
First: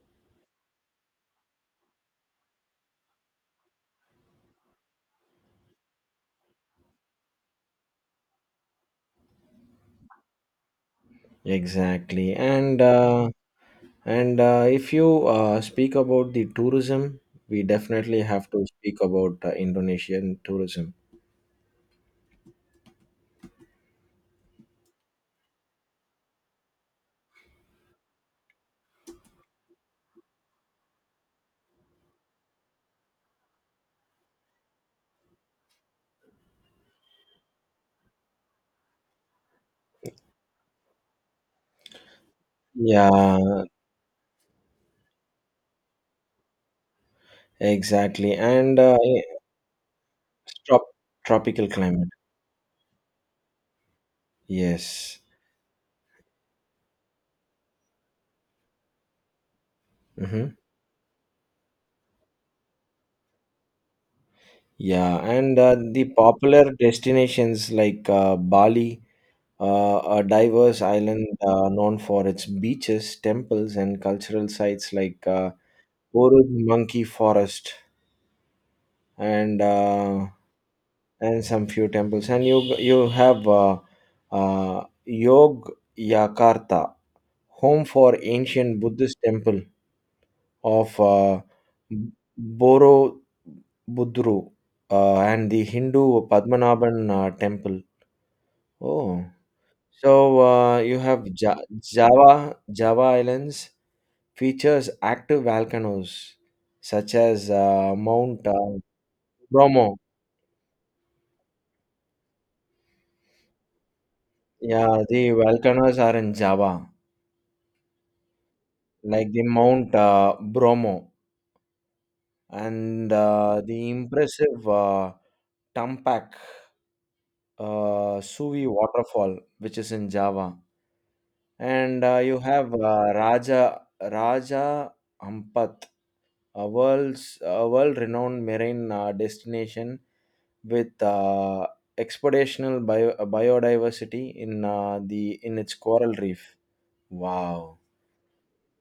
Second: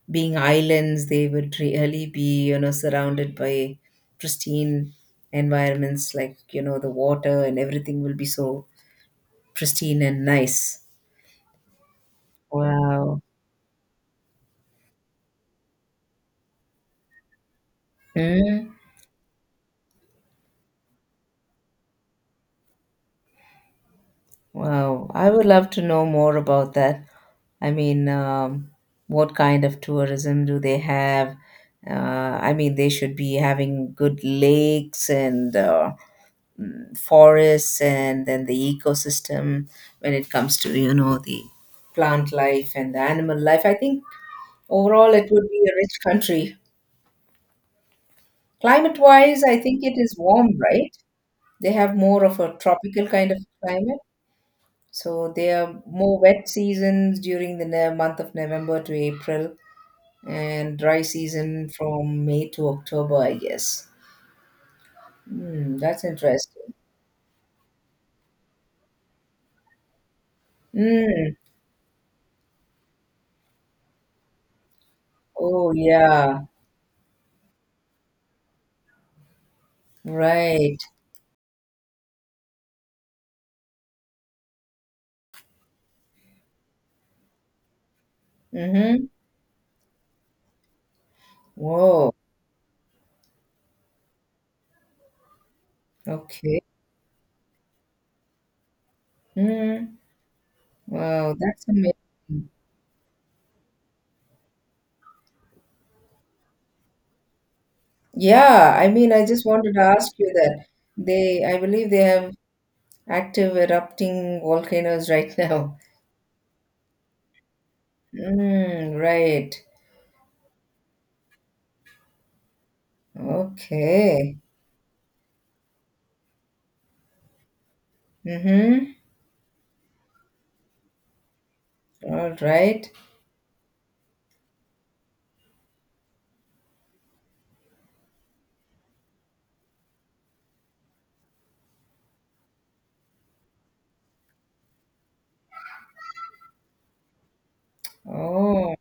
Speaker 2: being islands, they would really be, you know, surrounded by pristine environments like, you know, the water and everything will be so pristine and nice.
Speaker 1: Exactly,
Speaker 2: Wow.
Speaker 1: and If you speak about the tourism, we definitely have to
Speaker 2: Mm.
Speaker 1: speak about Indonesian tourism.
Speaker 2: Wow. I would love to know more about that. I mean, what kind of tourism do they have? I mean, they should be having good lakes and forests, and then the ecosystem when it comes to you know the plant life and the animal
Speaker 1: Yeah,
Speaker 2: life. I think overall it would be a rich country.
Speaker 1: exactly, and
Speaker 2: Climate wise, I think it is warm,
Speaker 1: trop-
Speaker 2: right?
Speaker 1: Tropical
Speaker 2: They have
Speaker 1: climate.
Speaker 2: more of a tropical kind of climate,
Speaker 1: Yes.
Speaker 2: so there are more wet seasons during the month of November to April
Speaker 1: hmm
Speaker 2: and dry season from May to October, I guess.
Speaker 1: Yeah, and
Speaker 2: Hmm, that's
Speaker 1: the popular
Speaker 2: interesting.
Speaker 1: destinations like Bali, a diverse island
Speaker 2: Mm.
Speaker 1: known for its beaches, temples, and cultural sites like
Speaker 2: Oh yeah,
Speaker 1: Orud Monkey Forest and uh,
Speaker 2: right.
Speaker 1: and some few temples. And you have Yog Yakarta, home for ancient
Speaker 2: Mm-hmm.
Speaker 1: Buddhist temple of
Speaker 2: Whoa.
Speaker 1: Boro Budru, and the Hindu
Speaker 2: Okay.
Speaker 1: Padmanabhan temple. Oh,
Speaker 2: Mm.
Speaker 1: so you have
Speaker 2: Wow,
Speaker 1: ja-
Speaker 2: that's amazing.
Speaker 1: Java Java Islands features active volcanoes such as Mount
Speaker 2: Yeah, I mean, I just wanted to
Speaker 1: Bromo.
Speaker 2: ask you that they, I believe they have active erupting
Speaker 1: Yeah,
Speaker 2: volcanoes
Speaker 1: the
Speaker 2: right now.
Speaker 1: volcanoes are in Java,
Speaker 2: Mm,
Speaker 1: like the
Speaker 2: right.
Speaker 1: Mount Bromo and the
Speaker 2: Okay.
Speaker 1: impressive Tumpak Suvi
Speaker 2: Mm-hmm.
Speaker 1: waterfall, which is in Java. And
Speaker 2: All
Speaker 1: you have
Speaker 2: right.
Speaker 1: Raja Ampat, a world-renowned marine destination with expeditional biodiversity in the in its coral reef. Wow,
Speaker 2: Oh.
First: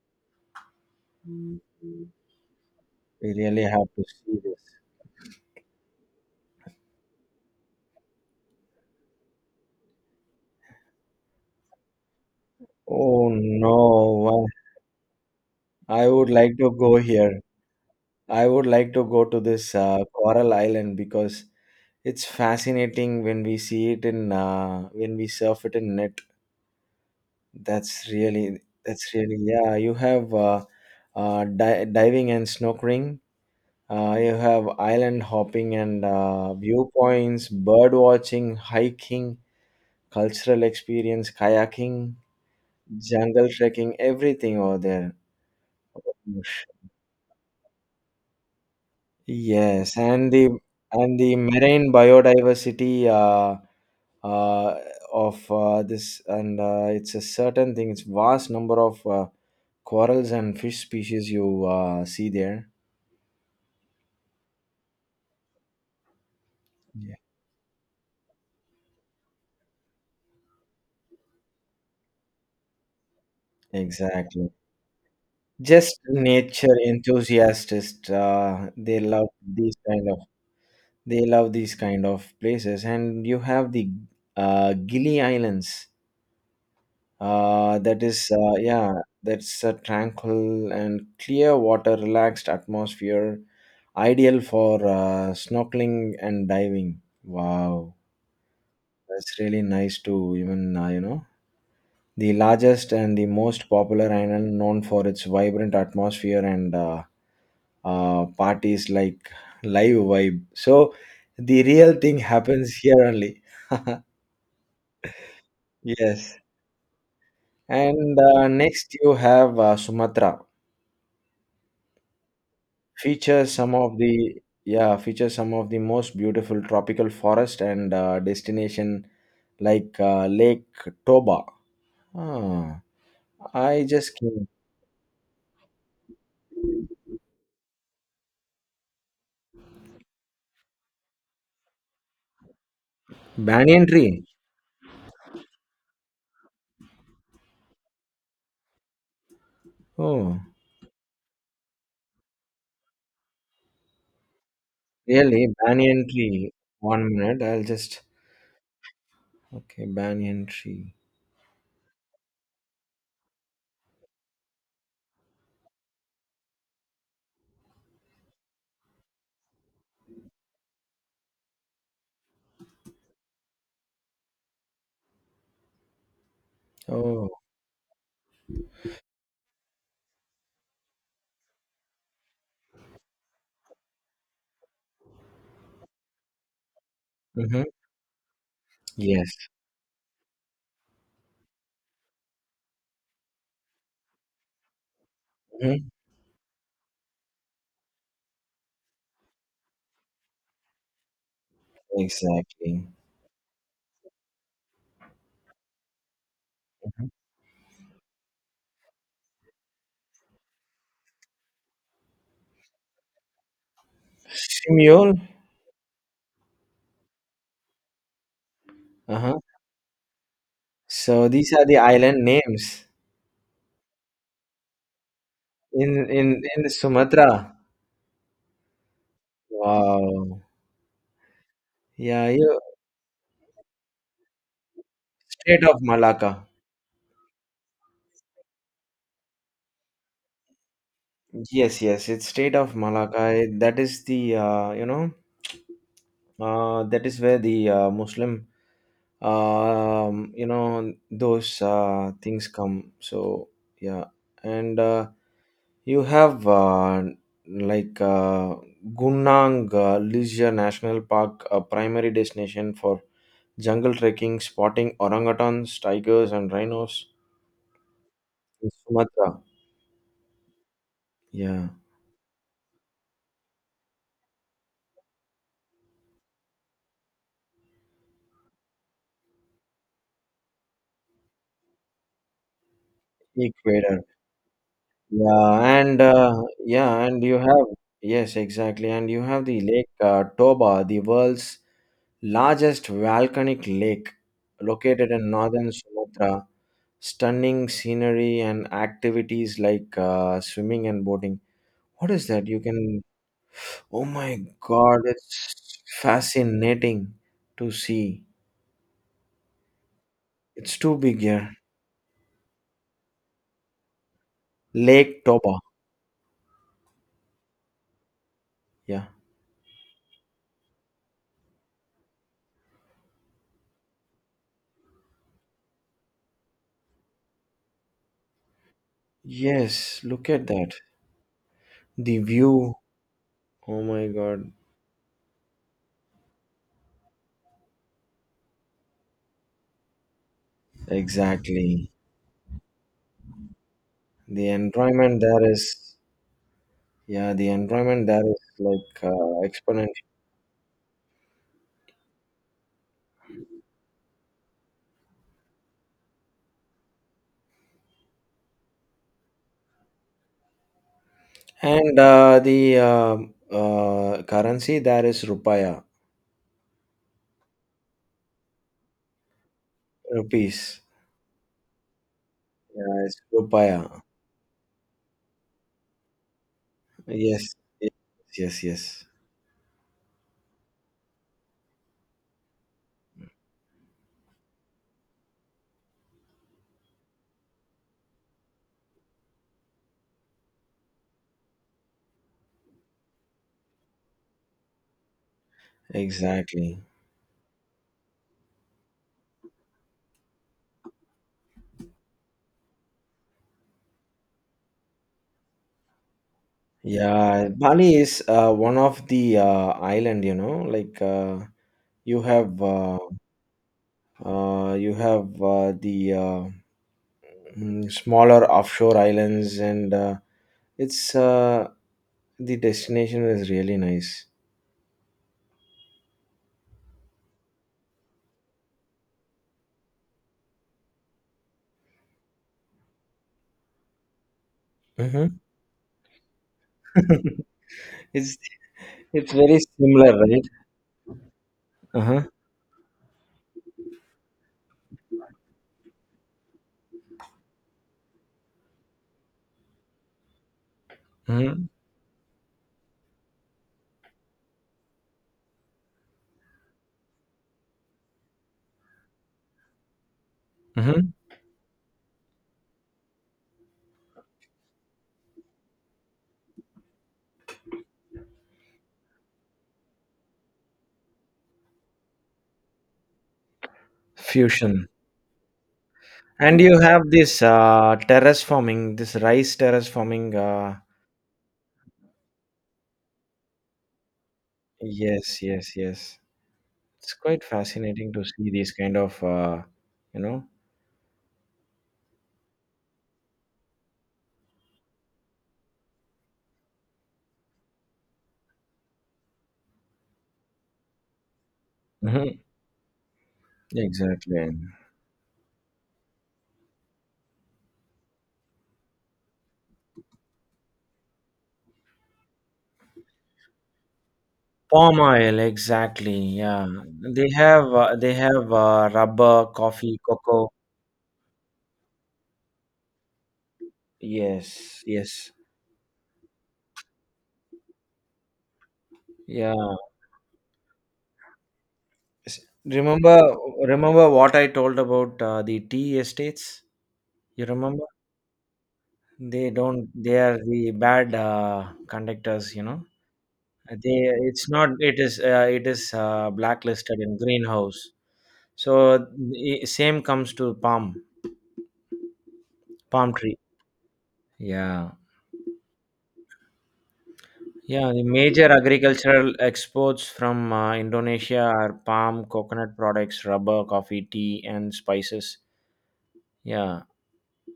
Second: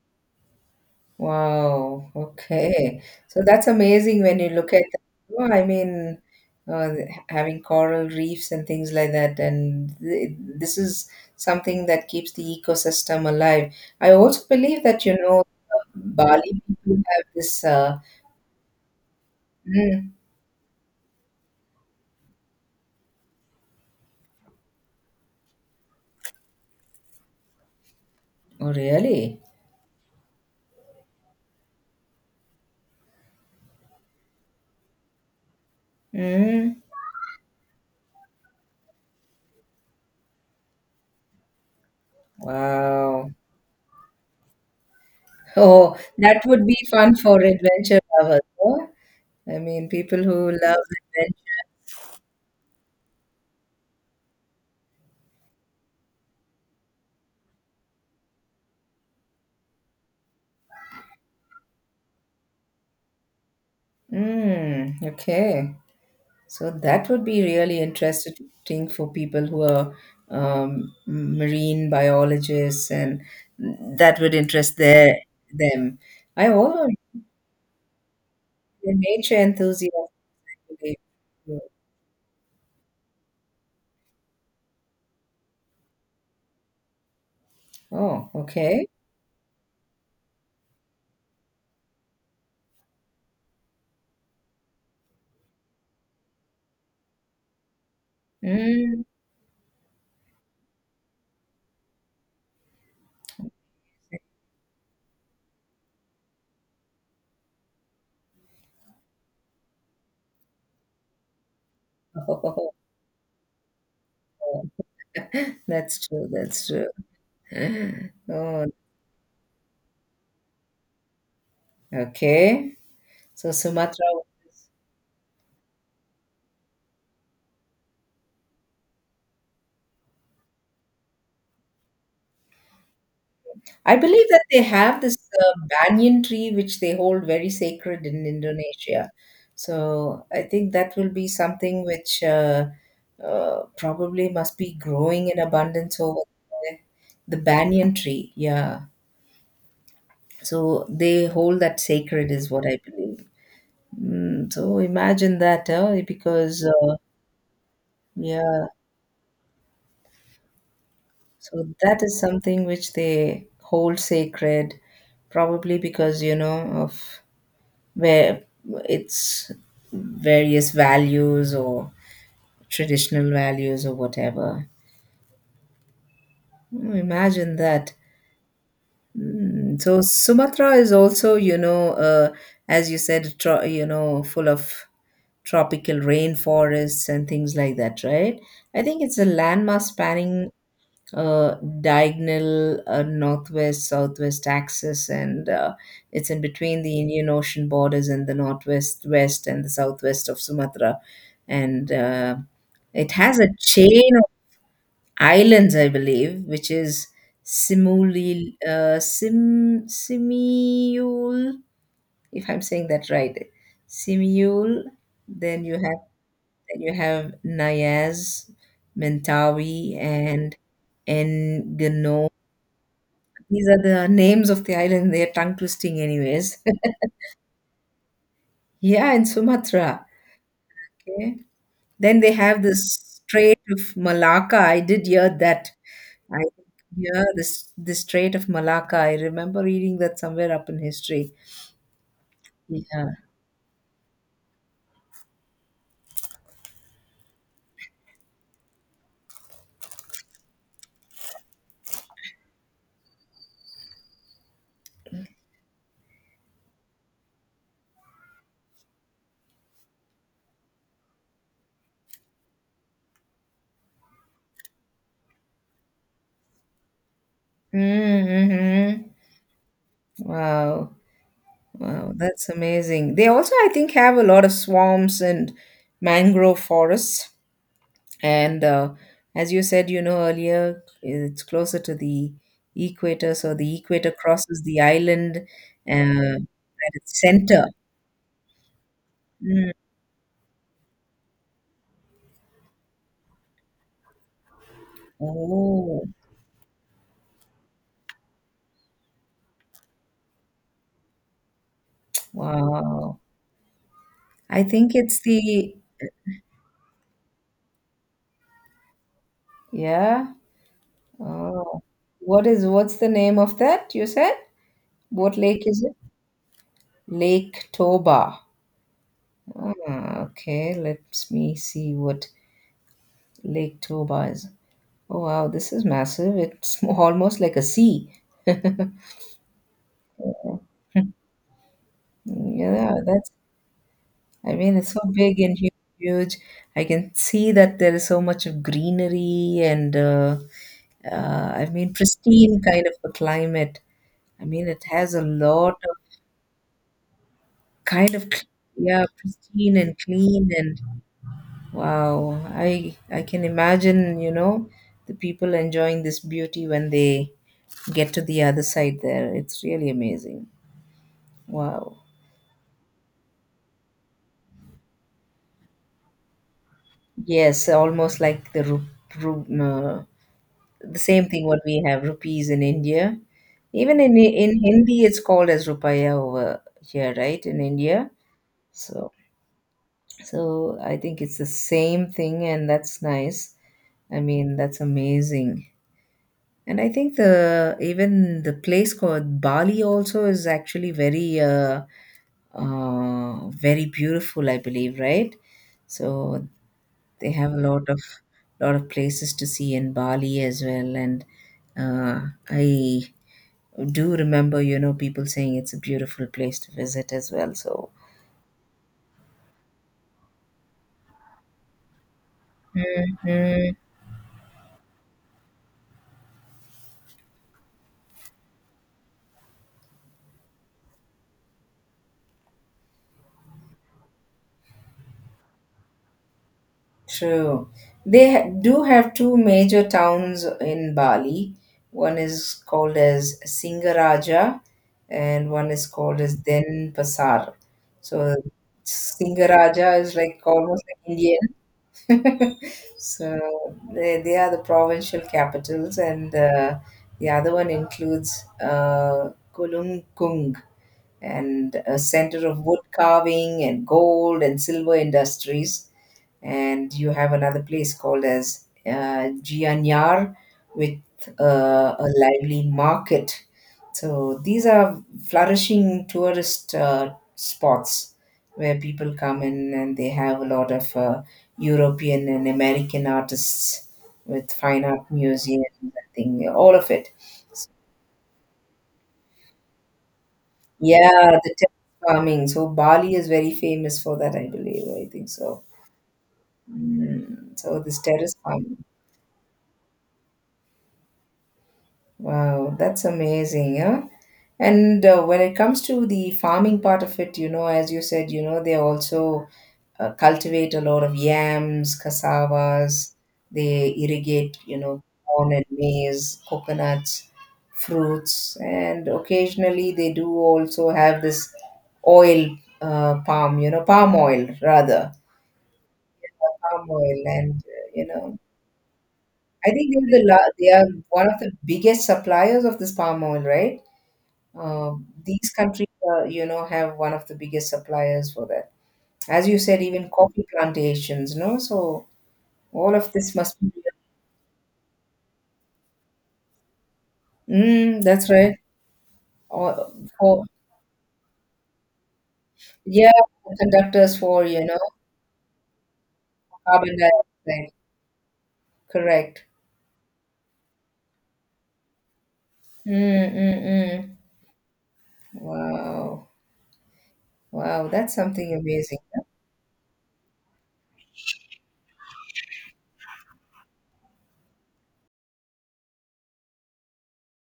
Speaker 1: we
Speaker 2: Wow, okay. So
Speaker 1: really
Speaker 2: that's
Speaker 1: have to
Speaker 2: amazing when
Speaker 1: see
Speaker 2: you
Speaker 1: this.
Speaker 2: look at that. Oh, I mean, uh, having coral reefs and things like that, and th this is something that keeps the ecosystem
Speaker 1: Oh
Speaker 2: alive. I also
Speaker 1: no,
Speaker 2: believe that, you know,
Speaker 1: I would like
Speaker 2: Bali
Speaker 1: to go
Speaker 2: people have
Speaker 1: here.
Speaker 2: this.
Speaker 1: I would like to go to this
Speaker 2: Mm,
Speaker 1: coral island because it's fascinating when we see it in when we surf it in Netflix.
Speaker 2: oh, really?
Speaker 1: Yeah. You have diving and snorkeling. You have island hopping and
Speaker 2: Mm,
Speaker 1: viewpoints, bird watching, hiking, cultural experience, kayaking,
Speaker 2: wow.
Speaker 1: jungle trekking, everything over there.
Speaker 2: Oh, that would
Speaker 1: Oof.
Speaker 2: be fun for adventure lovers, huh? I mean,
Speaker 1: Yes,
Speaker 2: people
Speaker 1: and
Speaker 2: who
Speaker 1: the,
Speaker 2: love adventure.
Speaker 1: marine biodiversity uh, of this, and it's a certain thing. It's vast number of corals and fish species you see there.
Speaker 2: Mm, okay. So that
Speaker 1: Yeah,
Speaker 2: would be really interesting for people who are marine biologists, and that would
Speaker 1: exactly.
Speaker 2: interest their them.
Speaker 1: Just
Speaker 2: I
Speaker 1: nature
Speaker 2: oh,
Speaker 1: enthusiasts,
Speaker 2: you're a nature enthusiast. Really.
Speaker 1: they love these kind of places, and you have the Gili Islands.
Speaker 2: Oh, okay.
Speaker 1: Yeah, that's a tranquil and clear water, relaxed atmosphere, ideal for snorkeling and diving. Wow,
Speaker 2: Mm.
Speaker 1: that's really nice to even you know the largest and the most popular island known for its vibrant atmosphere and parties like live vibe. So the real thing happens here only.
Speaker 2: That's true.
Speaker 1: Yes.
Speaker 2: That's true.
Speaker 1: And
Speaker 2: Oh,
Speaker 1: next you have Sumatra.
Speaker 2: okay. So
Speaker 1: Features some of
Speaker 2: Sumatra.
Speaker 1: the Yeah, features some of the most beautiful tropical forest and destination like Lake Toba. Ah, I
Speaker 2: I
Speaker 1: just
Speaker 2: believe that
Speaker 1: came.
Speaker 2: they have this banyan tree, which they hold very sacred in Indonesia. So I think that will be something which
Speaker 1: Banyan tree.
Speaker 2: probably must be growing in abundance over there. The banyan tree, yeah.
Speaker 1: Oh,
Speaker 2: So they hold that sacred, is what I believe. Mm, so imagine
Speaker 1: really?
Speaker 2: that,
Speaker 1: Banyan tree.
Speaker 2: because
Speaker 1: One minute. I'll just
Speaker 2: yeah,
Speaker 1: Okay. Banyan tree.
Speaker 2: so that is something which they hold sacred, probably because you know of where it's various values or traditional values or whatever. Mm,
Speaker 1: Oh.
Speaker 2: imagine that. Mm, so Sumatra is also, you know, as you said, you know, full of tropical rainforests and things
Speaker 1: Mm-hmm.
Speaker 2: like that, right? I think it's a
Speaker 1: Yes.
Speaker 2: landmass spanning uh, diagonal northwest southwest axis and
Speaker 1: Mm-hmm.
Speaker 2: it's in between the indian ocean borders and the northwest west and the southwest of sumatra and
Speaker 1: Exactly.
Speaker 2: it has a chain of islands I believe which is
Speaker 1: Mhm.
Speaker 2: simuli uh, sim simiul if I'm saying that right simiul
Speaker 1: Simyol.
Speaker 2: then you have then you have nayaz
Speaker 1: Uh-huh.
Speaker 2: mentawi and
Speaker 1: So these are the
Speaker 2: Engano.
Speaker 1: island names
Speaker 2: These are the names of the island. They are tongue
Speaker 1: in
Speaker 2: twisting, anyways.
Speaker 1: Sumatra.
Speaker 2: Yeah, in Sumatra.
Speaker 1: Wow.
Speaker 2: Okay. Then
Speaker 1: Yeah,
Speaker 2: they
Speaker 1: you
Speaker 2: have this Strait of Malacca. I did hear
Speaker 1: Strait
Speaker 2: that.
Speaker 1: of Malacca.
Speaker 2: I yeah, this the Strait of Malacca. I remember reading that somewhere up in history.
Speaker 1: Yes, it's Strait of
Speaker 2: Yeah.
Speaker 1: Malacca. That is the you know that is where the Muslim you know those things come. So yeah. and You have like uh, Gunang Leisure National Park, a primary destination for jungle trekking, spotting orangutans, tigers, and rhinos in
Speaker 2: Mm-hmm.
Speaker 1: Sumatra.
Speaker 2: Wow.
Speaker 1: Yeah,
Speaker 2: Wow, that's amazing. They also, I think, have a lot of swamps and mangrove forests. And as you said, you know, earlier, it's closer to the equator. So the
Speaker 1: Ecuador.
Speaker 2: equator crosses the island
Speaker 1: Yeah, and
Speaker 2: at
Speaker 1: yeah,
Speaker 2: its
Speaker 1: and you
Speaker 2: center.
Speaker 1: have Yes, exactly, and you have the
Speaker 2: Mm.
Speaker 1: Lake Toba, the world's largest volcanic lake, located in northern
Speaker 2: Oh,
Speaker 1: Sumatra. Stunning scenery and activities like swimming and boating. What is that? You can.
Speaker 2: wow.
Speaker 1: Oh my
Speaker 2: I think
Speaker 1: god,
Speaker 2: it's the,
Speaker 1: it's fascinating to see.
Speaker 2: yeah.
Speaker 1: It's too big here.
Speaker 2: Oh. What is, what's the name of that you said?
Speaker 1: Lake
Speaker 2: What
Speaker 1: Toba.
Speaker 2: lake is it? Lake Toba.
Speaker 1: Yeah.
Speaker 2: Ah, okay, let me see what Lake Toba is. Oh, wow, this is massive. It's almost like a sea.
Speaker 1: Yes, look at that. The view.
Speaker 2: Yeah, that's,
Speaker 1: Oh my god.
Speaker 2: I mean, it's so big and huge. I can see that there is so much of greenery and, I
Speaker 1: Exactly.
Speaker 2: mean, pristine kind of a climate. I
Speaker 1: The
Speaker 2: mean, it has
Speaker 1: environment
Speaker 2: a
Speaker 1: there
Speaker 2: lot of
Speaker 1: is. Yeah, the environment
Speaker 2: kind of,
Speaker 1: there is like
Speaker 2: yeah, pristine and
Speaker 1: exponential.
Speaker 2: clean and wow. I can imagine, you know, the people enjoying this beauty when they get to the other side there. It's really amazing.
Speaker 1: And
Speaker 2: Wow.
Speaker 1: the currency there is rupaya.
Speaker 2: Yes, almost like the Ru- uh,
Speaker 1: Rupees.
Speaker 2: the same thing what we have rupees in India.
Speaker 1: Yeah, it's
Speaker 2: Even
Speaker 1: rupaya.
Speaker 2: in Hindi, it's called as rupaya over here, right?
Speaker 1: Yes.
Speaker 2: In
Speaker 1: Yes,
Speaker 2: India,
Speaker 1: yes, yes.
Speaker 2: so so I think it's the same thing, and that's nice. I mean, that's amazing. And I think the even the place called Bali also is actually very beautiful, I believe, right? So
Speaker 1: Exactly.
Speaker 2: they have a lot of places to see in Bali as well. And I do remember, you know, people saying it's a beautiful place to visit as
Speaker 1: Yeah,
Speaker 2: well. So,
Speaker 1: Bali is one of the island, you know, you have uh,
Speaker 2: mm,
Speaker 1: you have smaller offshore islands, and it's the destination is really nice.
Speaker 2: true. Do have two major towns in Bali. One is called as Singaraja,
Speaker 1: hmm
Speaker 2: and one is called as Denpasar. So,
Speaker 1: It's it's very
Speaker 2: Singaraja is
Speaker 1: similar,
Speaker 2: like
Speaker 1: right?
Speaker 2: almost like India.
Speaker 1: Uh-huh.
Speaker 2: So they are the provincial capitals, and the other one includes Kulungkung
Speaker 1: Mm-hmm.
Speaker 2: and a center of wood carving and gold and silver industries. And you have another place called as Gianyar with
Speaker 1: Mm-hmm.
Speaker 2: a lively market. So these are flourishing tourist spots where people come in and they have a lot of European and American artists with fine
Speaker 1: Fusion,
Speaker 2: art museums, I think,
Speaker 1: and
Speaker 2: all
Speaker 1: you
Speaker 2: of
Speaker 1: have
Speaker 2: it.
Speaker 1: this this rice terrace forming.
Speaker 2: Yeah, the terrace farming. So Bali is very famous for that, I believe. I think
Speaker 1: Yes,
Speaker 2: so.
Speaker 1: yes. It's quite
Speaker 2: Mm, so this
Speaker 1: fascinating to
Speaker 2: terrace
Speaker 1: see these
Speaker 2: farming.
Speaker 1: kind of, you know,
Speaker 2: Wow, that's amazing, yeah. And when it comes to the farming part of it, you know, as you said, you know, they also cultivate a lot of yams,
Speaker 1: hmm
Speaker 2: cassavas, they
Speaker 1: exactly.
Speaker 2: irrigate, you know, corn and maize, coconuts, fruits, and occasionally they do also have this oil palm, you know, palm oil
Speaker 1: Palm
Speaker 2: rather,
Speaker 1: oil, exactly. Yeah,
Speaker 2: palm oil, and you
Speaker 1: they
Speaker 2: know,
Speaker 1: have rubber,
Speaker 2: I think
Speaker 1: coffee,
Speaker 2: they're
Speaker 1: cocoa.
Speaker 2: they are one of the biggest suppliers of this palm oil, right?
Speaker 1: Yes, yes.
Speaker 2: These countries, you know, have one of the biggest suppliers for that. As
Speaker 1: Yeah.
Speaker 2: you said, even coffee plantations, no? So
Speaker 1: S-
Speaker 2: all of
Speaker 1: Remember,
Speaker 2: this must be.
Speaker 1: remember what I told about the tea estates? You remember?
Speaker 2: Mm, that's right.
Speaker 1: They don't.
Speaker 2: Or
Speaker 1: They are
Speaker 2: for
Speaker 1: the bad conductors. You know.
Speaker 2: yeah,
Speaker 1: They.
Speaker 2: conductors for
Speaker 1: It's
Speaker 2: you
Speaker 1: not.
Speaker 2: know
Speaker 1: It is. It is
Speaker 2: carbon
Speaker 1: blacklisted in
Speaker 2: dioxide.
Speaker 1: greenhouse. So
Speaker 2: Correct.
Speaker 1: the same comes to palm
Speaker 2: Mm,
Speaker 1: tree.
Speaker 2: mm, mm.
Speaker 1: Yeah,
Speaker 2: Wow, wow,
Speaker 1: yeah. The
Speaker 2: that's
Speaker 1: major
Speaker 2: something amazing, huh?
Speaker 1: agricultural exports from Indonesia are palm, coconut products, rubber, coffee, tea, and spices. Yeah,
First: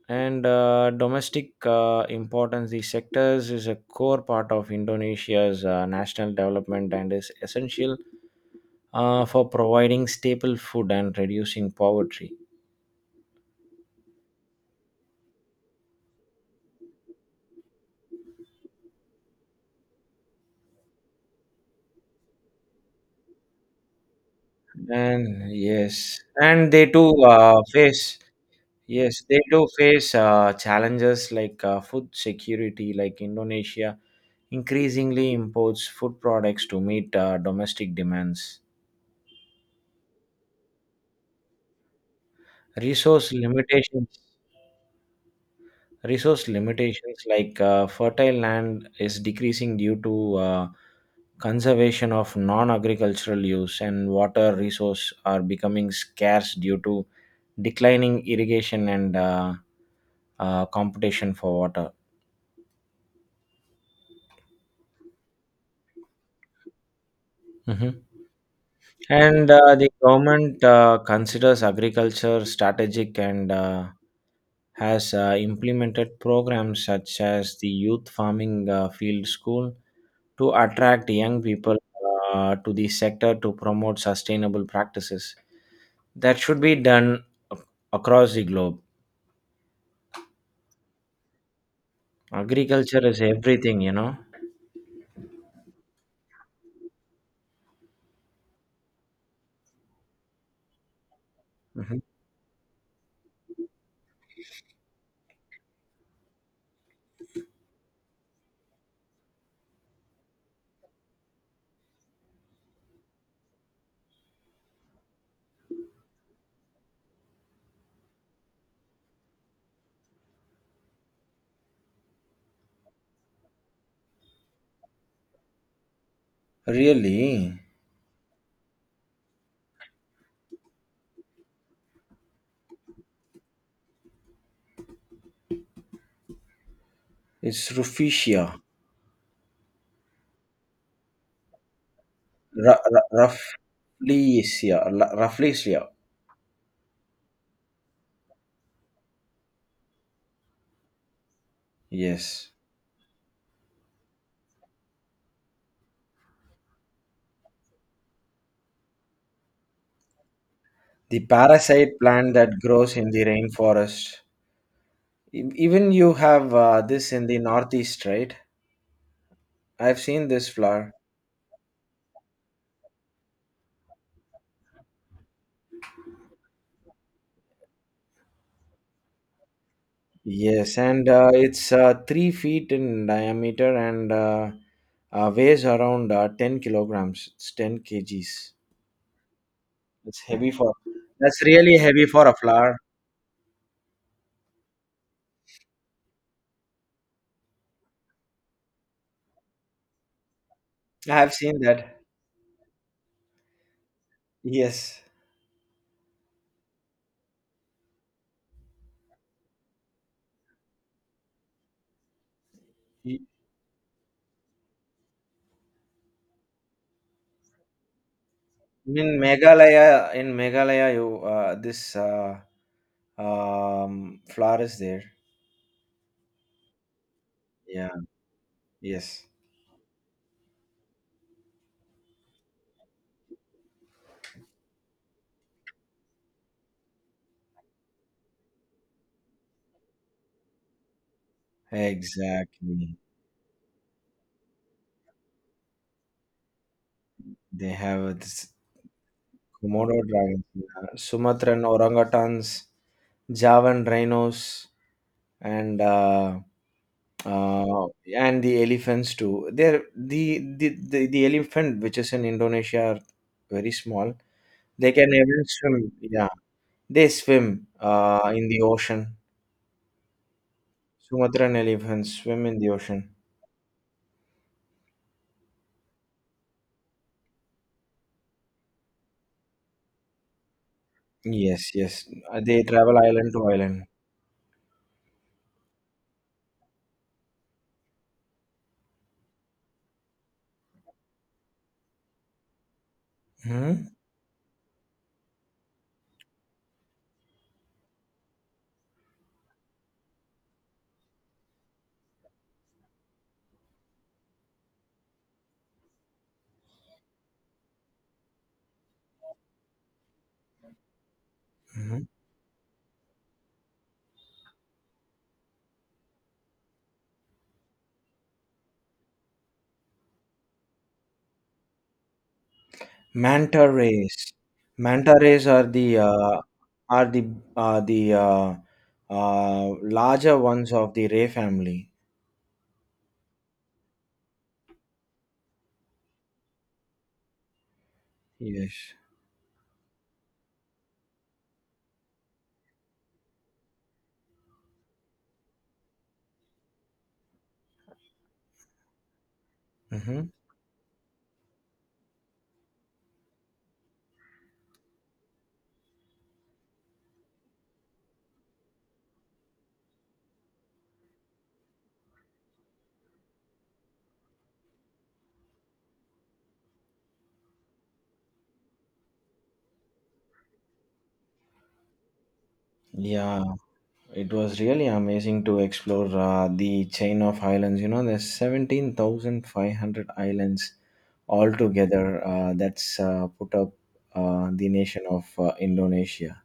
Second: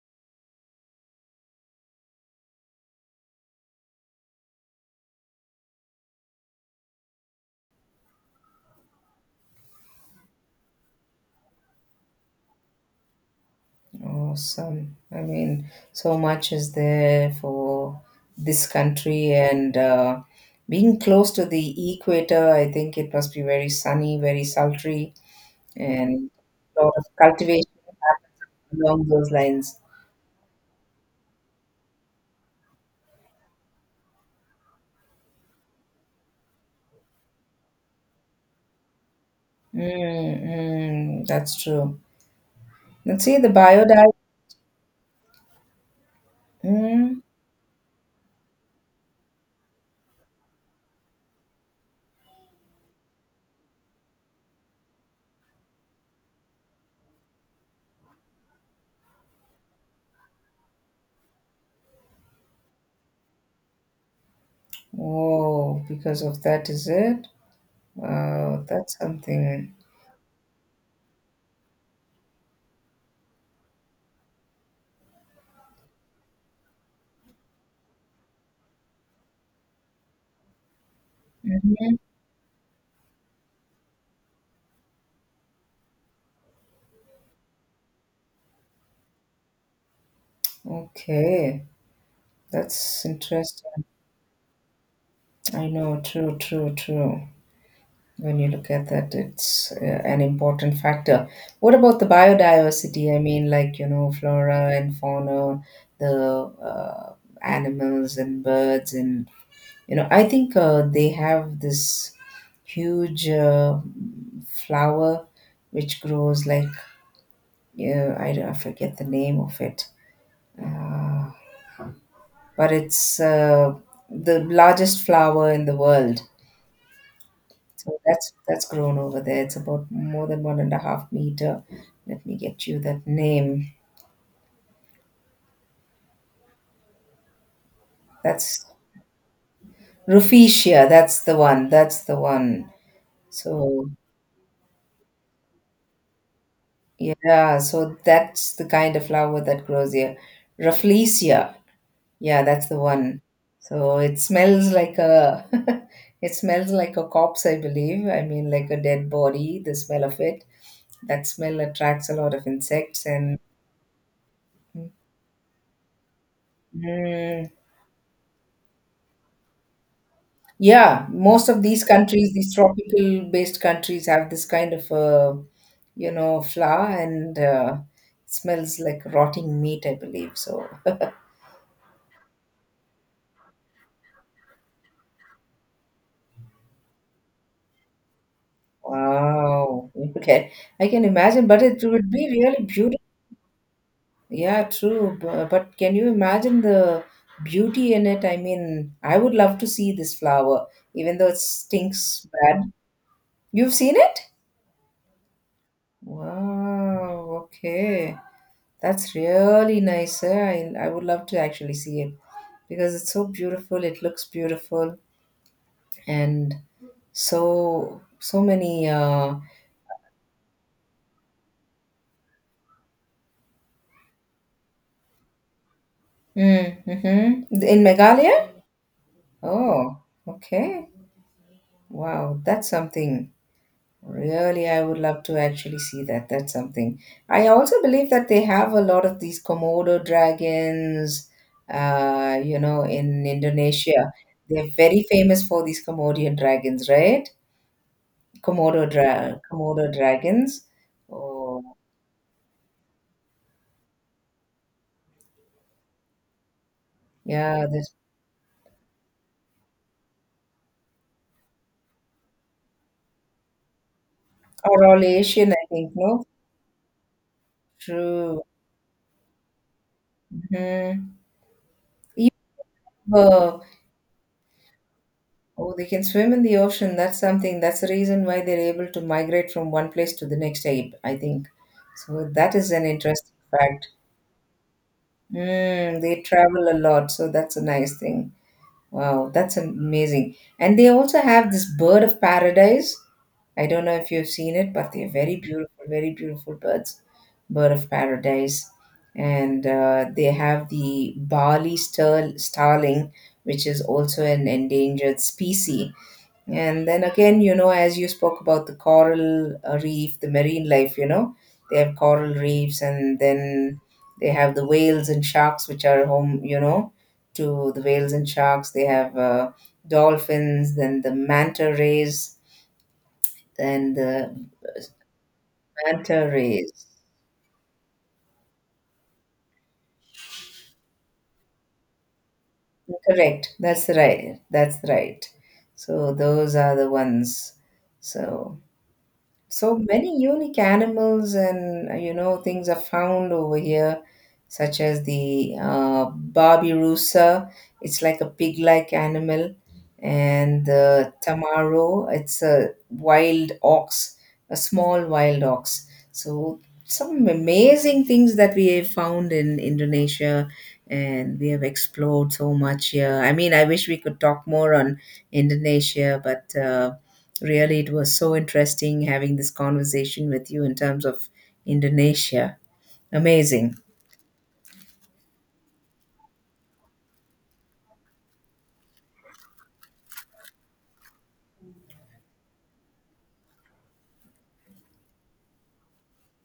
Speaker 1: and domestic importance. The sectors is a core part of Indonesia's national development and is essential for providing staple food and reducing poverty.
Speaker 2: Awesome. I mean, so much is there for this country, and being close to the equator, I think it must be very sunny, very sultry,
Speaker 1: And Yes,
Speaker 2: and
Speaker 1: and
Speaker 2: a
Speaker 1: they
Speaker 2: lot of
Speaker 1: too
Speaker 2: cultivation
Speaker 1: face.
Speaker 2: happens along
Speaker 1: Yes,
Speaker 2: those
Speaker 1: they do
Speaker 2: lines.
Speaker 1: face challenges like food security, like Indonesia increasingly imports food products to meet domestic demands.
Speaker 2: Mm, mm, that's true. Let's
Speaker 1: Resource
Speaker 2: see the
Speaker 1: limitations,
Speaker 2: biodiversity.
Speaker 1: resource limitations
Speaker 2: Mm,
Speaker 1: like fertile land is decreasing due to conservation of non-agricultural use, and water resource are becoming scarce due to declining irrigation and competition for water.
Speaker 2: oh, because of that, is it?
Speaker 1: Mhm.
Speaker 2: Wow, that's
Speaker 1: And
Speaker 2: something.
Speaker 1: uh, the government considers agriculture strategic and has implemented programs such as the Youth Farming Field School to attract young people
Speaker 2: Mhm.
Speaker 1: to the sector to promote sustainable practices. That should be done ac- across the globe.
Speaker 2: Okay, that's
Speaker 1: Agriculture is everything,
Speaker 2: interesting.
Speaker 1: you know.
Speaker 2: I know, true, true, true. When you look at that, it's an important factor. What about
Speaker 1: Mhm.
Speaker 2: the biodiversity? I mean, like, you know, flora and fauna, the animals and birds, and, you know, I think they have this huge flower which grows like, yeah, I, don't- I forget the name of it, uh, but it's the largest flower in the world.
Speaker 1: Really?
Speaker 2: So that's grown over there. It's about more than 1.5 meter. Let me get you that name.
Speaker 1: It's Rufesia.
Speaker 2: That's Rufesia. That's the one. That's the one.
Speaker 1: Ra- ra-
Speaker 2: So
Speaker 1: Rafflesia. Rafflesia.
Speaker 2: yeah, so that's the kind of flower that grows here. Rafflesia. Yeah,
Speaker 1: Yes.
Speaker 2: that's the one. So it smells like a it smells like a corpse, I believe. I mean, like a dead body, the smell of it.
Speaker 1: The
Speaker 2: That smell
Speaker 1: parasite
Speaker 2: attracts a
Speaker 1: plant
Speaker 2: lot of
Speaker 1: that grows
Speaker 2: insects
Speaker 1: in the
Speaker 2: and
Speaker 1: rainforest. Even you have this in the
Speaker 2: mm,
Speaker 1: northeast, right? I've seen this flower.
Speaker 2: yeah, most of these countries, these tropical based countries, have this kind of you know, flour and it smells like rotting meat, I believe. So,
Speaker 1: Yes, and uh, it's 3 feet in diameter and weighs around 10 kilograms. It's 10 kgs.
Speaker 2: wow,
Speaker 1: It's heavy
Speaker 2: okay,
Speaker 1: for.
Speaker 2: I can
Speaker 1: That's
Speaker 2: imagine, but
Speaker 1: really
Speaker 2: it
Speaker 1: heavy
Speaker 2: would
Speaker 1: for
Speaker 2: be
Speaker 1: a
Speaker 2: really
Speaker 1: flower.
Speaker 2: beautiful. Yeah, true, but can you imagine the beauty in it? I mean, I would love to see this flower,
Speaker 1: I
Speaker 2: even though
Speaker 1: have
Speaker 2: it
Speaker 1: seen that.
Speaker 2: stinks bad. You've seen it?
Speaker 1: Yes.
Speaker 2: Wow, okay. That's really nice, eh? I would love to actually see it because it's
Speaker 1: Y-
Speaker 2: so beautiful. It looks beautiful and so many.
Speaker 1: In Meghalaya, you this flower is there.
Speaker 2: In
Speaker 1: Yeah.
Speaker 2: Meghalaya.
Speaker 1: Yes.
Speaker 2: Oh, okay. Wow, that's something. Really, I would love to actually see that. That's something. I also believe that they have a lot of these Komodo dragons, you know,
Speaker 1: Exactly.
Speaker 2: in Indonesia. They're very famous for these Komodo dragons, right?
Speaker 1: They have this
Speaker 2: Komodo
Speaker 1: Komodo dragons,
Speaker 2: dragons.
Speaker 1: yeah, Sumatran
Speaker 2: Oh,
Speaker 1: orangutans, Javan rhinos, and
Speaker 2: yeah,
Speaker 1: uh,
Speaker 2: this
Speaker 1: and the elephants too. They're the elephant which is in Indonesia are very small.
Speaker 2: or
Speaker 1: They
Speaker 2: all
Speaker 1: can even
Speaker 2: Asian, I think,
Speaker 1: swim.
Speaker 2: no?
Speaker 1: Yeah, they swim
Speaker 2: True.
Speaker 1: in the ocean.
Speaker 2: Hmm.
Speaker 1: Sumatran elephants
Speaker 2: Even,
Speaker 1: swim in the ocean.
Speaker 2: uh, oh, they can swim in the ocean. That's something. That's the reason why they're able to migrate from one place to the next, I think.
Speaker 1: Yes, yes.
Speaker 2: So that
Speaker 1: They
Speaker 2: is an
Speaker 1: travel
Speaker 2: interesting
Speaker 1: island to island.
Speaker 2: fact. Mm, they travel a lot, so that's a nice thing. Wow, that's amazing. And they also have this bird of paradise. I don't
Speaker 1: hmm
Speaker 2: know if you've seen it, but they're very beautiful birds. Bird of paradise. And they have the starling, which is also an endangered species. Yeah. And then again, you know, as you spoke about the coral reef, the marine life, you know, they have
Speaker 1: Hmm?
Speaker 2: coral reefs, and then they have the whales and sharks, which are home, you know, to the whales and sharks. They have dolphins, then the manta rays,
Speaker 1: Manta
Speaker 2: and
Speaker 1: rays.
Speaker 2: the
Speaker 1: Manta rays are the
Speaker 2: manta
Speaker 1: uh,
Speaker 2: rays.
Speaker 1: are the are the uh, larger ones of the ray family.
Speaker 2: Correct. That's right. That's right. So those are the ones. So,
Speaker 1: Yes.
Speaker 2: so many unique animals and you know, things are found over here, such as the Barbirusa, it's like a pig-like animal,
Speaker 1: Mm-hmm.
Speaker 2: and the Tamaro, it's a wild ox, a small wild ox. So some amazing things that we have found in Indonesia, and we have explored so much here. I mean, I wish we could talk more on Indonesia, but really, it was so interesting having this conversation with you in terms of Indonesia.
Speaker 1: Yeah,
Speaker 2: Amazing.
Speaker 1: it was really amazing to explore the chain of islands. You know, there's 17,500 islands altogether that's put up the nation of Indonesia.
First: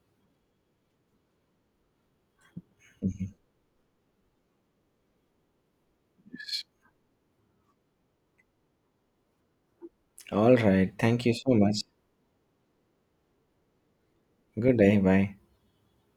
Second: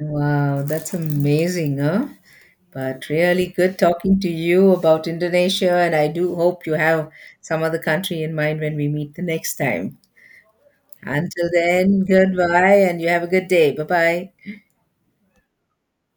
Speaker 2: Wow, that's amazing, huh? But
Speaker 1: Mhm.
Speaker 2: really good talking to you about Indonesia, and I do hope you have some other country in mind when we meet the next time.
Speaker 1: All right. Thank you
Speaker 2: Until
Speaker 1: so much.
Speaker 2: then, goodbye, and you have a good day. Bye bye.
Speaker 1: Good day. Bye.